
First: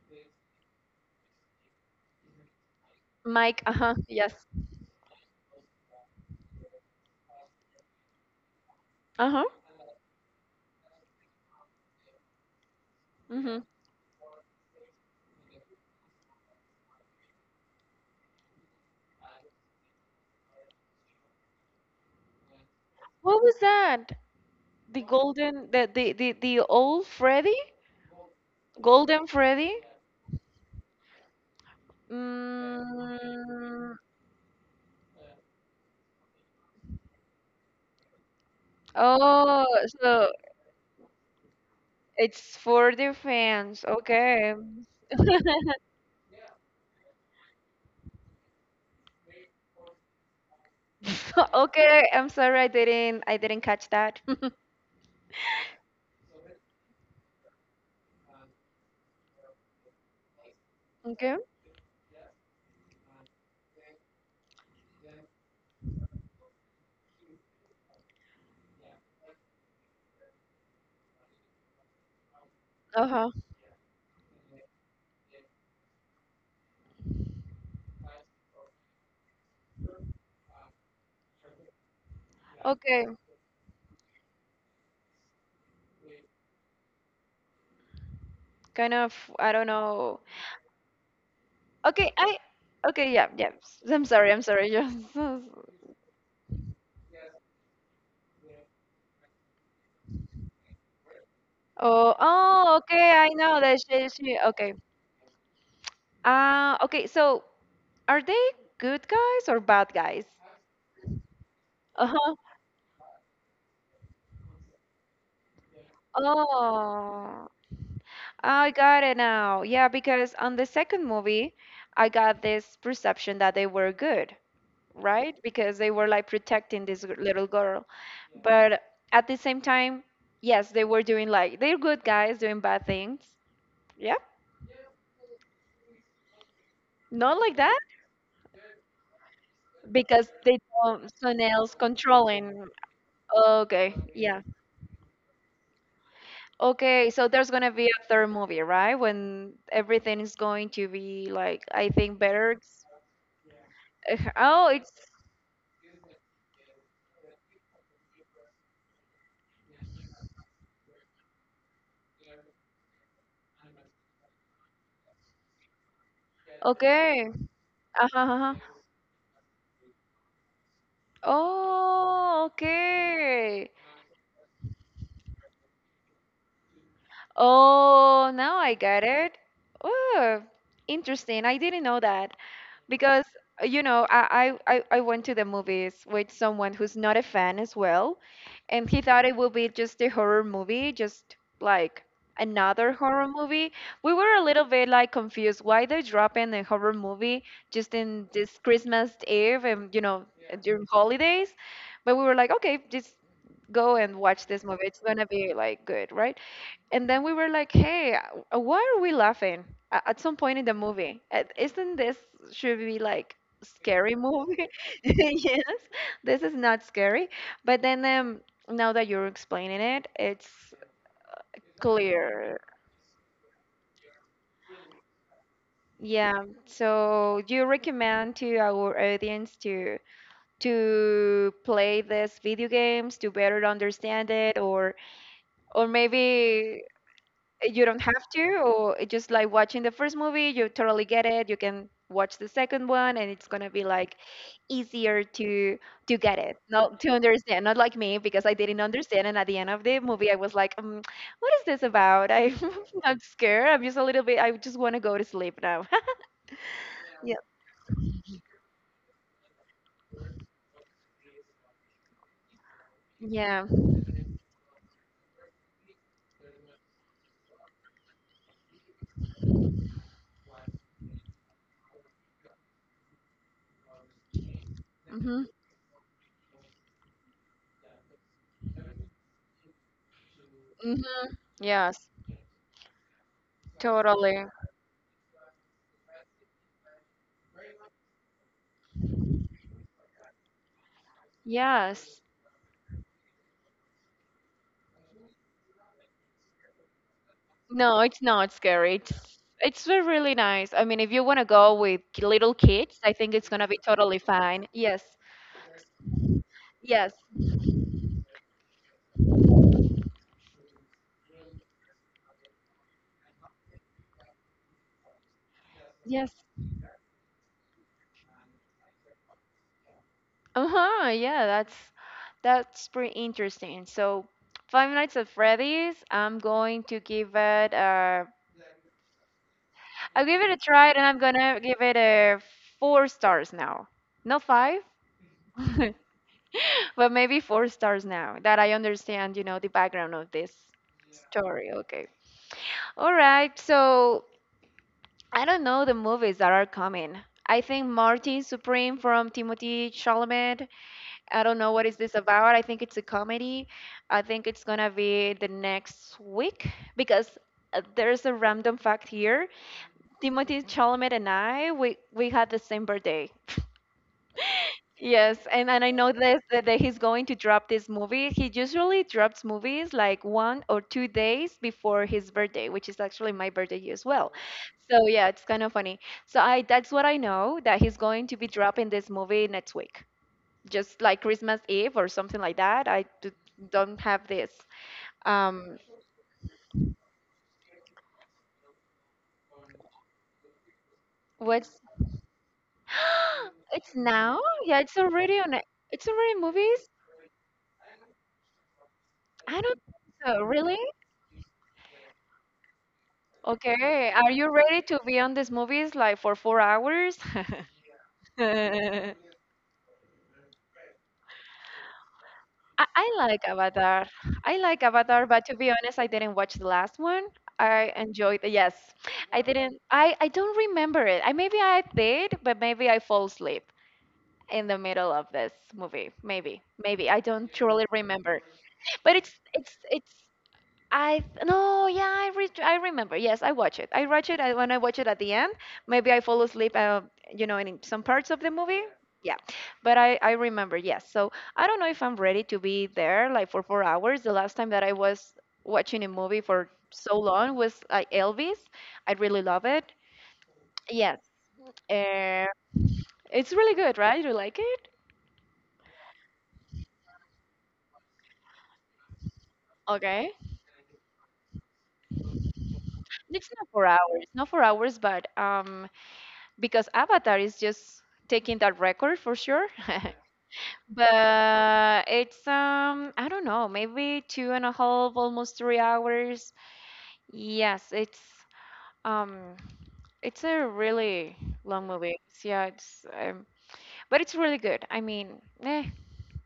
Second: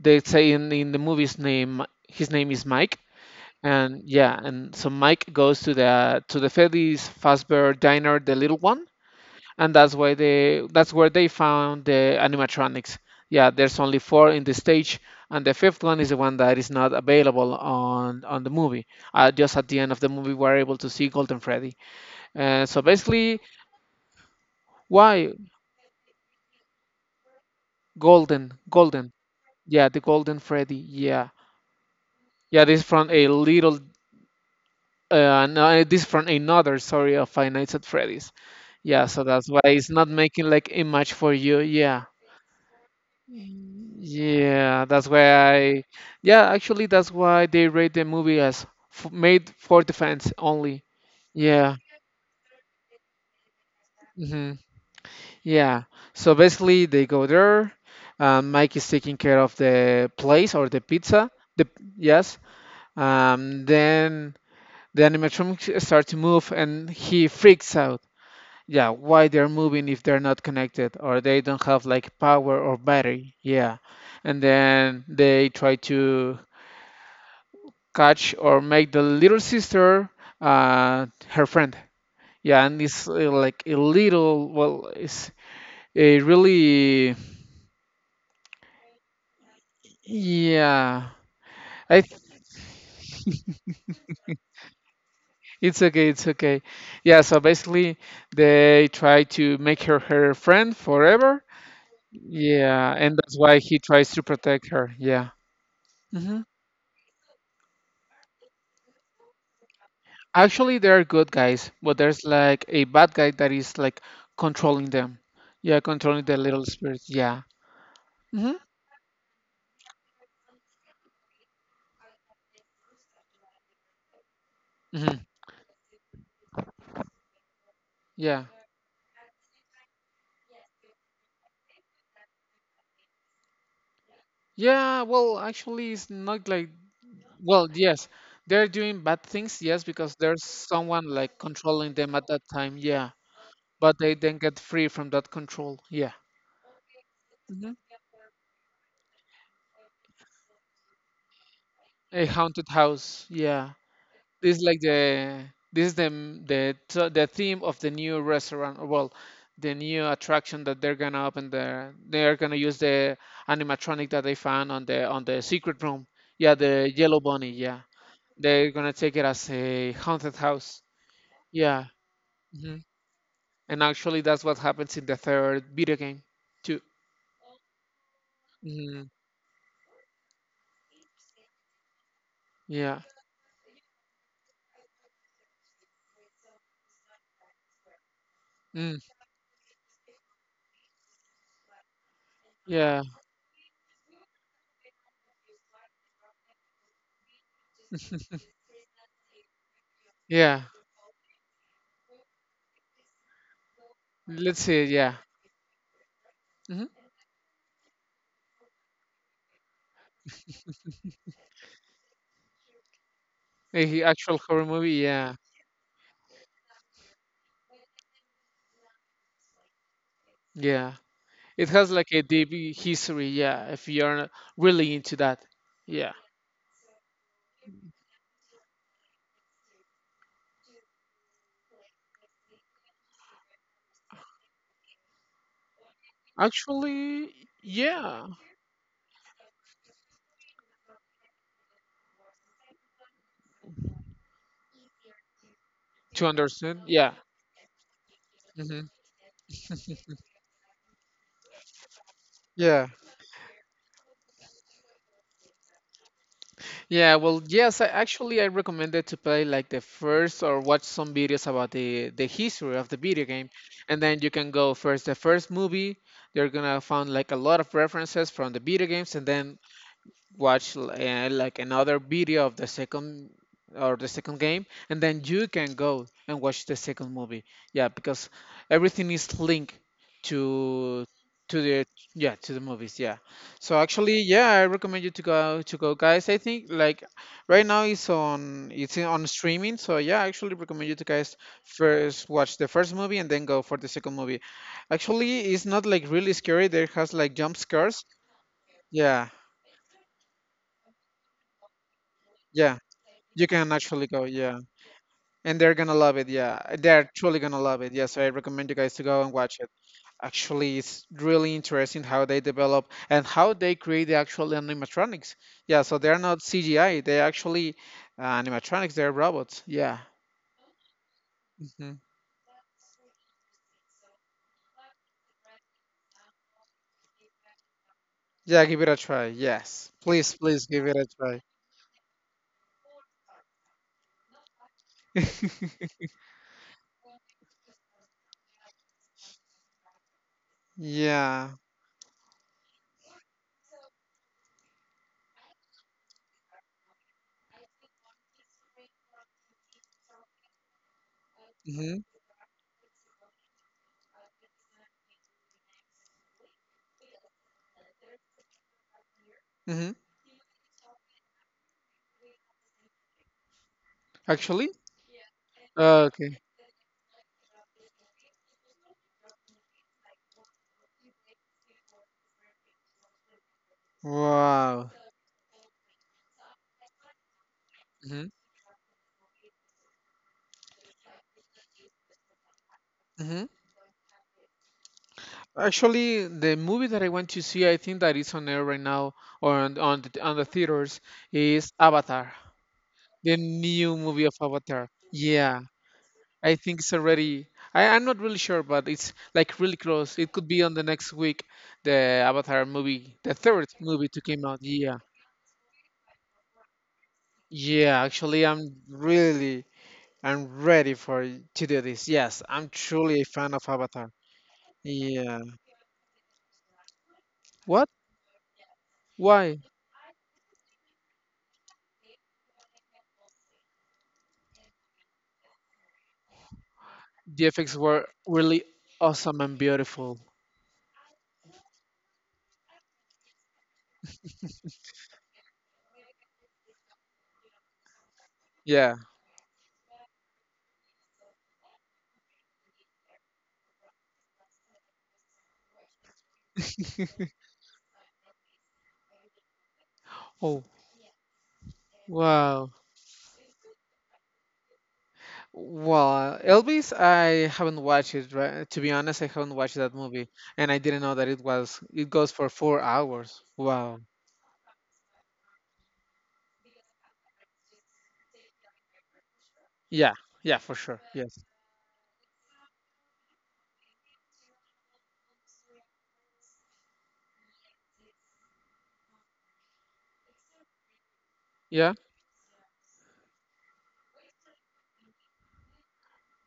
They say in the movie's name, his name is Mike, Mike. Uh huh. and Yes. yeah, and so Mike goes to the Freddy's Fazbear Diner, the little one, Uh huh. and that's why they that's where they found the animatronics. Yeah, Mm-hmm. there's only four in the stage, and the fifth one is the one that is not available on the movie. Just at the end of the movie, we're able to see Golden Freddy. So basically, What was that? The why golden, the old Freddy, Golden? Golden. Golden Freddy. Yeah, the Golden Freddy. Yeah, yeah. This from a little, Mm, no, this from another. Sorry, of Five Nights at Freddy's. Yeah, so that's why oh, it's not so making like a match for you. Yeah, it's for the fans. Okay. yeah. That's why I. Yeah, actually, that's why they rate the movie as f made for the fans only. Yeah. Okay, I'm sorry, I didn't catch that. Hmm. Yeah. So basically, they go there. Mike is taking care of the place or the pizza. Okay. The Yes. Then. The animatronics start to move and he freaks out. Yeah, why they're moving if they're not connected or they don't have like power or Uh-huh. battery. Yeah. And then they try to catch or make the little sister her friend. Yeah, and Okay. it's like a little, well it's a really, Kind of, I don't know. yeah. I. Okay, I okay, yeah, yeah. I'm sorry, I'm sorry. Just. It's okay, it's okay. Yeah, so basically they try to make her friend forever. Oh, oh, Yeah, okay, and I that's why know he that she, tries to she protect okay. her. Yeah. Hmm. Okay, so, are they good guys or bad guys? Actually, there are good guys, but there's Uh-huh. like a bad guy that is like controlling them. Yeah, controlling the little spirits. Yeah. Oh, Hmm. I got it now. Yeah, because on the second movie, I got this perception that they were good, Hmm. right? Because they were like protecting this little girl. Yeah. But at the same time, yes, they were doing, like, they're good guys doing bad things. Yeah, Yeah, well, actually, it's not like, not like well, that. yes, they're doing bad things, yes, because Because there's they someone don't, like someone else controlling them at that controlling. time. Yeah. Okay, But they then yeah. get free from that control. Yeah. Okay, so there's gonna Hmm. be a third movie, right? When everything is going to be like, I think, A better. haunted house. Yeah. Eh, this is oh, like it's the this is the theme of the new restaurant, or well, the new attraction that they're gonna open. There they're gonna use the animatronic that they found on the secret room. Yeah, the yellow okay. bunny, yeah, Uh-huh, uh-huh. they're gonna take it as a haunted house. Yeah. Oh, Hmm. okay. And actually, that's what happens in the third video game too. Oh, now I get Hmm. it. Oh, interesting. I didn't know that. Yeah. Because, you know, I went to the movies with someone who's not a fan as well, and he Mm, thought it would be just a horror movie, just like another yeah, horror movie. We were a little bit like confused why they're dropping a horror movie just in this Christmas Eve and, yeah, during holidays. But we were like, okay, just go and watch let's this see. movie, it's Yeah. gonna be like good, right? Hmm. And then we were like, "Hey, why are we laughing at some point in the movie? Isn't this should be like A scary actual horror movie?" movie, yeah, Yes, this is not scary. But then, now that you're explaining it, it's yeah. It has like a deep clear. history, yeah, if you're really into that. Yeah. Yeah. So, do you recommend to our audience to play this video games to better understand it, or, maybe Actually, you don't have yeah. to? Or it just like watching the first movie, you totally get it, you can watch the second one, and it's gonna be like easier to To get it, understand, not to yeah. understand, not like me, because I didn't Hmm. understand. And at the end of the movie I was like, what is this about? I, Yeah. I'm scared, I'm just a little bit, I just want to go to sleep now. Yeah, Yeah, well, yes, I actually I recommended to play like the first or watch some videos about the history of the video game, yeah, and then you can go first the first movie. They're gonna find like a lot of references from the video games, and then watch like another video of the second or the second game, and then hmm, you can go and watch the second movie. Yeah, because everything is linked hmm, to to the, yes, yeah, to the movies, yeah. So actually, totally, yeah, I recommend you to go, guys. I think like right now it's on, it's on streaming, so yeah, I actually recommend you to, guys, yes. first watch the first movie and then go for the second movie. Actually, it's not like really scary, there has like jump No, scares. it's not scary. Yeah. It's really nice. I mean, if you want to go with little Yeah. kids, I think You it's gonna can be actually totally go, yeah. fine. Yes, And they're gonna love it, yeah. They're yes, truly gonna love it, yeah. So I recommend you guys to go and watch it. Actually, it's really interesting how they develop and how they create the actual animatronics. Yeah, so they're yes. not CGI, they actually, animatronics, they're robots. Yeah. Uh huh. Yeah, that's Hmm. that's pretty interesting. So, Five Nights at Freddy's. I'm going to give it a. Yeah, give it a try. Yes. I'll Please, give it a please give try, it and a I'm try. gonna give it a four stars now. Not five, but maybe four stars now that I understand. You know the background of this Yeah. story. Okay. All right. So, I don't know the movies that are coming. I think Martin Supreme from Timothy Chalamet. I don't know what is Hmm. this about. I think it's a comedy. I think it's gonna be the next week, because there's a random fact here. Hmm. Timothy Chalamet and I, we had the same birthday. Actually? Yes, and I know Okay. this, that he's going to drop this movie. He usually drops movies like 1 or 2 days before his birthday, which is actually my birthday here as well. Wow. So yeah, it's kind of funny. So I that's what I know, that he's going Mm-hmm. to be dropping this movie next week, just like Christmas Eve or something like that. Hmm. Don't have this. Um, Actually, the movie that I want to see, I think that is on air right now, or on on the theaters, is what's... Avatar, the it's new movie of now? Yeah, Avatar. it's already on. Yeah, It's already I think movies. it's already. I'm not really sure, but it's like I really don't think close. It so. could be on Really? the next week, the Avatar movie, the third movie Okay, to are came you out. ready Yeah, to be on these movies like for 4 hours? yeah. Actually, I'm I, really, I'm ready for to do this. Yes, I'm I truly a like fan of Avatar. Avatar. I like Avatar, Yeah. but to be honest, I didn't watch the last one. What? I enjoyed it. Yes, I Why? didn't. I don't remember it. I maybe I did, but maybe I fall asleep in the middle of this movie. Maybe I The don't effects truly were remember. really But it's awesome and it's it's beautiful. No, yeah, I remember. Yes, I watch it. I watch it. I, when I watch it at the end, maybe I fall asleep. You know, in some parts of the movie. Yeah. Yeah, but I remember. Yes, so I don't know if I'm ready to be there like for 4 hours. The last time that I was watching a movie for so long was like Elvis. I really love it. Oh, Yes, uh, wow. it's really good, right? You like it? Well, Elvis, I haven't watched it, right? To be honest, I haven't watched that movie, Okay. and I didn't know that it was it goes for 4 hours. It's not four Wow. hours, not 4 hours, but because Avatar is just taking that record for sure. Yeah, yeah, for sure. Yes. But it's I don't know, maybe two and a half, almost 3 hours. Yes, um it's a really long Yeah. movie. Yeah, it's but it's really good. I mean,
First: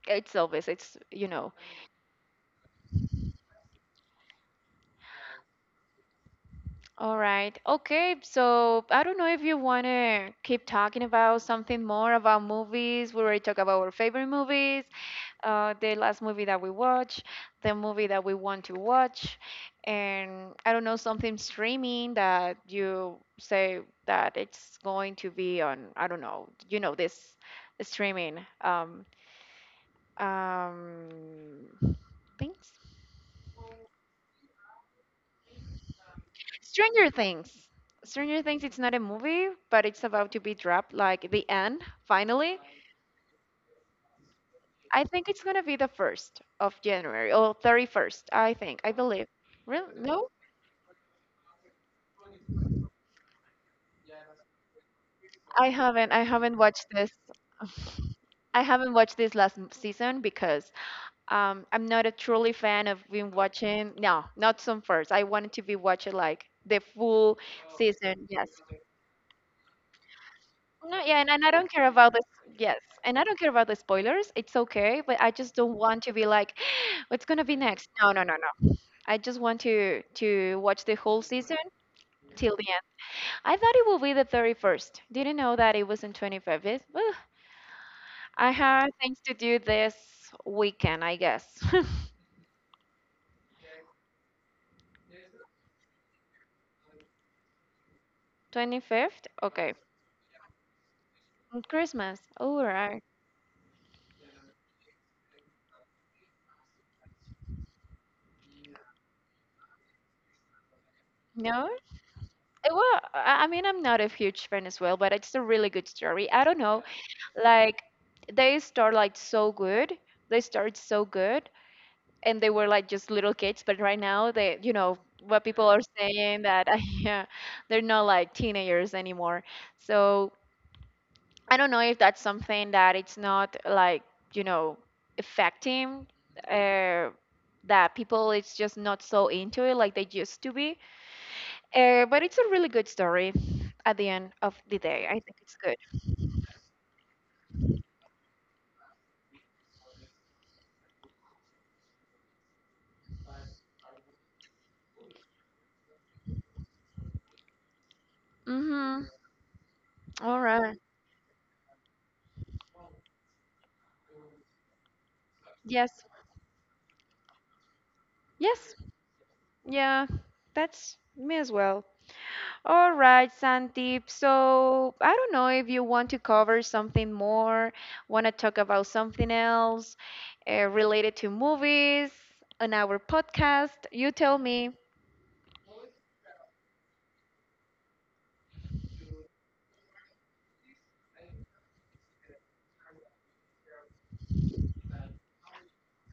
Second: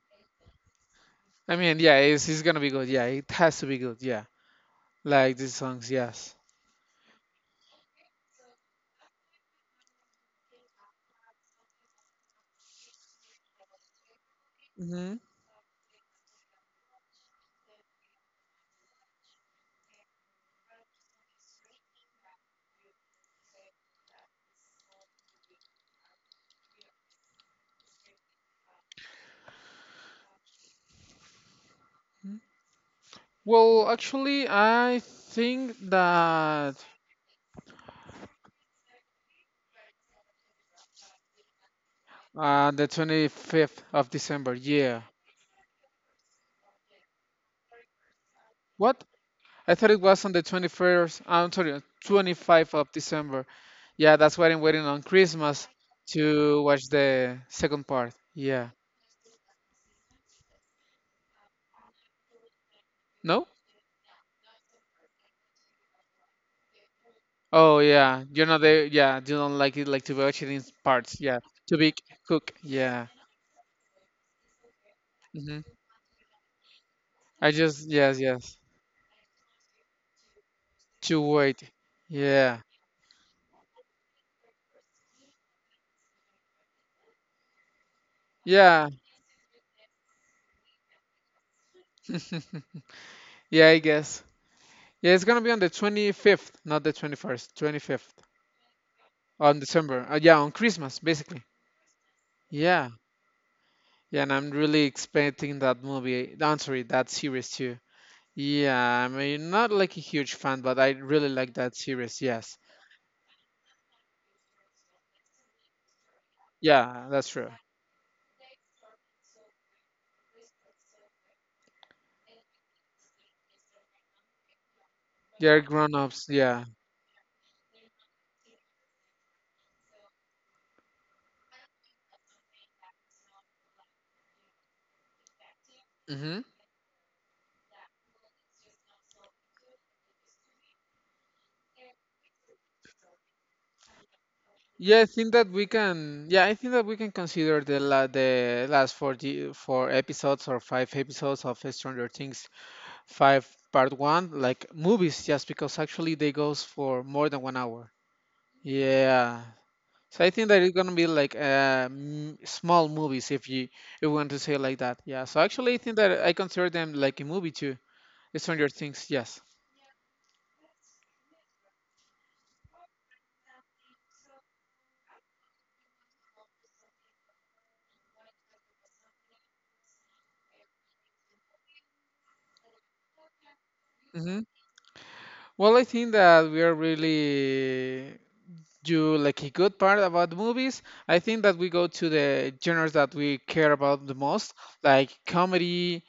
it's obvious it's. I mean, yeah, it's gonna be good. Yeah, it has to be good. Yeah, like these songs. Yes. All right. Okay, so I don't know if you wanna keep talking about something more about movies. We already talked about our favorite movies. Hmm. The last movie that we watch, the movie that we want to watch, and I don't know something streaming that you say that it's going to be on. I don't know. You know this streaming um, things. Well, actually, I think that Stranger Things. Stranger Things. It's not a movie, but it's about to be dropped. Like the end, finally. The 25th of December. Yeah. I think it's gonna be the 1st of January or 31st. I think. I What? believe. I Really? thought it was No, on the 21st, I'm sorry, 25th of December. Yeah, that's why I'm waiting on I Christmas haven't. I haven't to watched watch this. the second part. I Yeah. haven't watched this season because I'm not a truly fan of been No? watching. No, not some first. I wanted to be watching like the full Oh, yeah. season. You're Yes. not there. Yeah, you don't like it, like to watch it in No, yeah, parts. and, Yeah. and I don't To care be about the. cook. Yes, Yeah. and I don't care about the spoilers. It's okay, but I just Hmm. don't want to be like, what's gonna I be next? just, No, yes, no, no, yes. no. I just want to watch the whole To season wait. till Yeah. the end. I thought it would be the 31st. Didn't know that it was on 25th. Ugh. I have Yeah. things to do this weekend, I guess. Yeah, I guess. Yeah, it's gonna be on the 25th, not the 21st, 25th 25th? on Okay. December. Yeah, on Christmas, basically. Mm, Christmas. All Yeah. right. Yeah, and I'm really expecting that movie. I'm sorry, that series too. Yeah, I mean, not like a huge fan, but I really like No? that series. Yes. Well, I mean, I'm not a huge fan as well, but it's a really good story. I don't know. Yeah, that's true. Like, they start like so good. They start so good, and they were like just little kids, but right now they, you know, what They're people are grown-ups. saying that, Yeah. yeah, they're not like teenagers anymore, so I don't know if that's something that it's not like, you know, affecting Mm-hmm. uh, that people, it's just not so into it like they used to be. But it's a really good story. At the end of the Yeah, I day, I think think that it's we good. can. Yeah, I think that we can consider the la the last four the four episodes or five episodes of Stranger Things five part one like movies, just because actually they goes for more than 1 hour. Mm-hmm. Yeah. So I All think that right. it's gonna be like small movies if you want to say it like that. Yeah. So actually, I Yes. think that I consider them like a movie too. Stranger Yes. Things, yes. Yeah, that's me as well. All right, Sandeep. So I don't know if you want to cover something more, want to talk about something else related to movies on our podcast. You tell Hmm. me. Well, I think that we are really do like a good part about the movies. I think that we go to the genres that we care about the most, like comedy,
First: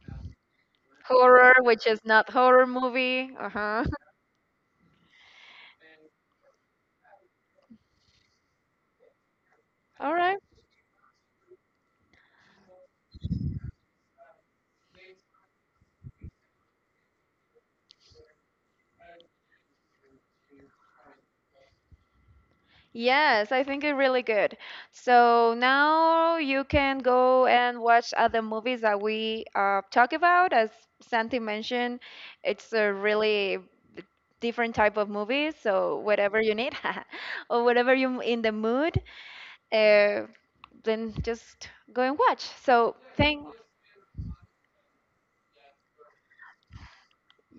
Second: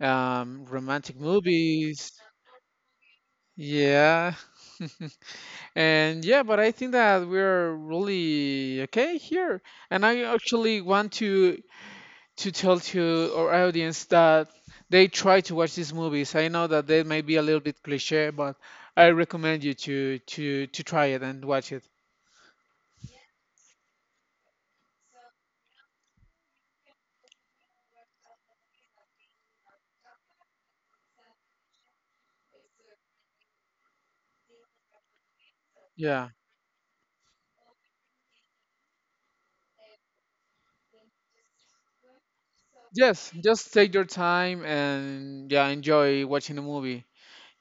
romantic Horror, which is movies. not horror movie. Uh huh. Yeah. And yeah, but I think that we're really okay here. And All I right. actually want to tell to our audience that they try to watch these movies. I know that they may be a little bit cliche, but I recommend you to try it and watch it. Yes, I think it's really good. So now you can go and watch other movies that we talk about. As Santi mentioned, it's a really d- different type of movie. So Yeah. whatever you need, or whatever you in the mood, uh, then just go and watch. So Yes, thank just take your time and yeah, enjoy watching the movie.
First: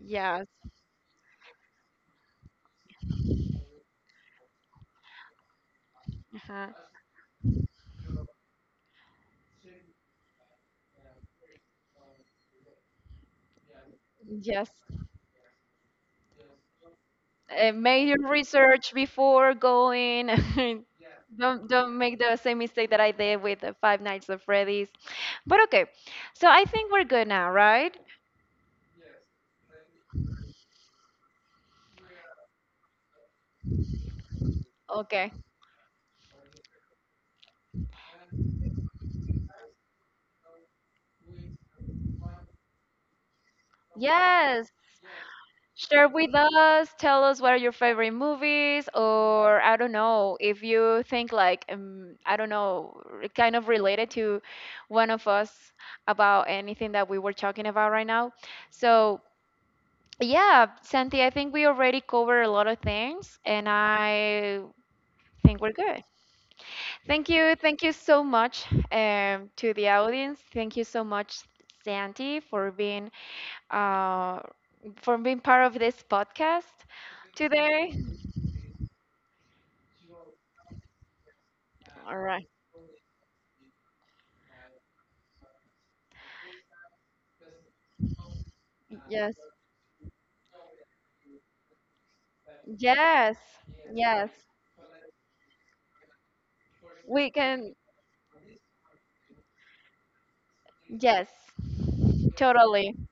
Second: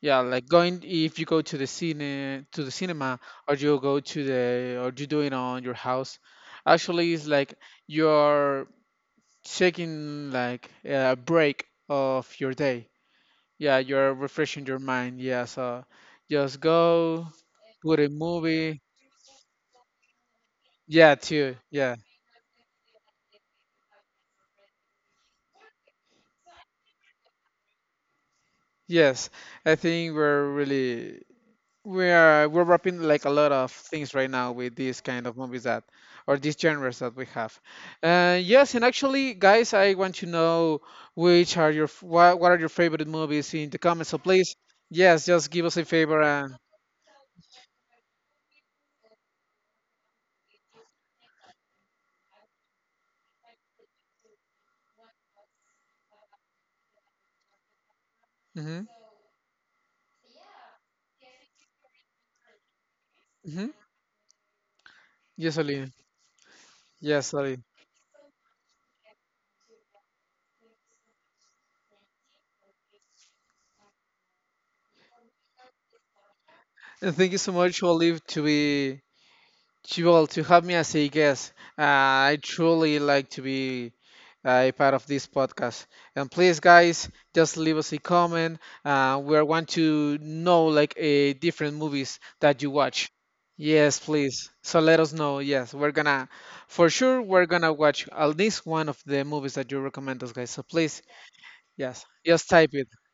Yeah, yes, like going if you go to the cinema, or you go to the, or you do it on your house. uh-huh. Actually, it's like your taking like a break of your day. Yeah, you're refreshing Yes. your mind. Yeah, so just go put Make a your movie. research before going. Yeah, too. Don't Yeah. don't make the same mistake that I did with the Five Nights at Freddy's. But okay, so I think we're good now, right? Yes. I think we're really we're wrapping like a lot of things right now with these kind Okay. of movies that, or these genres that we have. Yes, and actually, guys, I want to know which are your what, are your favorite movies in the comments. So please, Yes. yes, just give us a Share favor with and. us. Tell us what are your favorite movies, or I don't know if you think like I don't know, kind of related to one of us about anything that we were talking about right now. So yeah, Santi, I think we already covered a lot of things, Hmm. and I Yes, think we're Ali. good. Thank Yes, you. Ali. Thank you so much to the audience. Thank you so much, Santi, uh, for being part of this podcast And thank you so much, today. Olive, to be to, well, to have me as a guest. All I right. truly like to be a part of this podcast. And please, guys, just leave us a comment. Yes. We want to know like a different movies that you watch. Yes. Yes, Yes. please. So let us know. Yes, we're gonna, for sure We we're gonna can. watch at least one of the movies that you recommend us, guys. So please, Yes. yes, just type it. Totally. Mm.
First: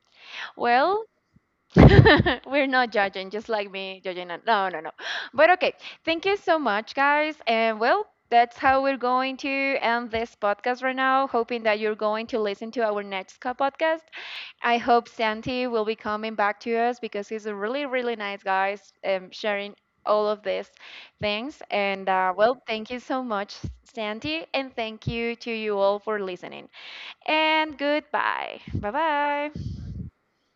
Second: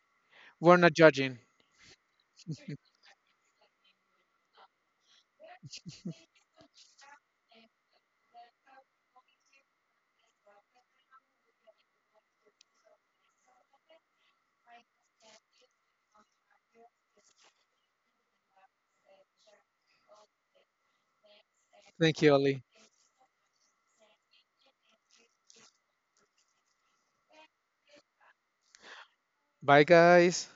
We're not Well, judging. We're not judging, just like me judging. No, no, no. But okay, thank you so much, guys. And well, that's how we're going to end this podcast right now. Hoping that you're going to listen to our next podcast. I hope Santi will be coming back to us because he's a really, really nice guy, sharing all of these things. And Thank you, well, Ali. thank you so much, Santi, and thank you to you all for listening. And goodbye. Bye bye. Bye, guys.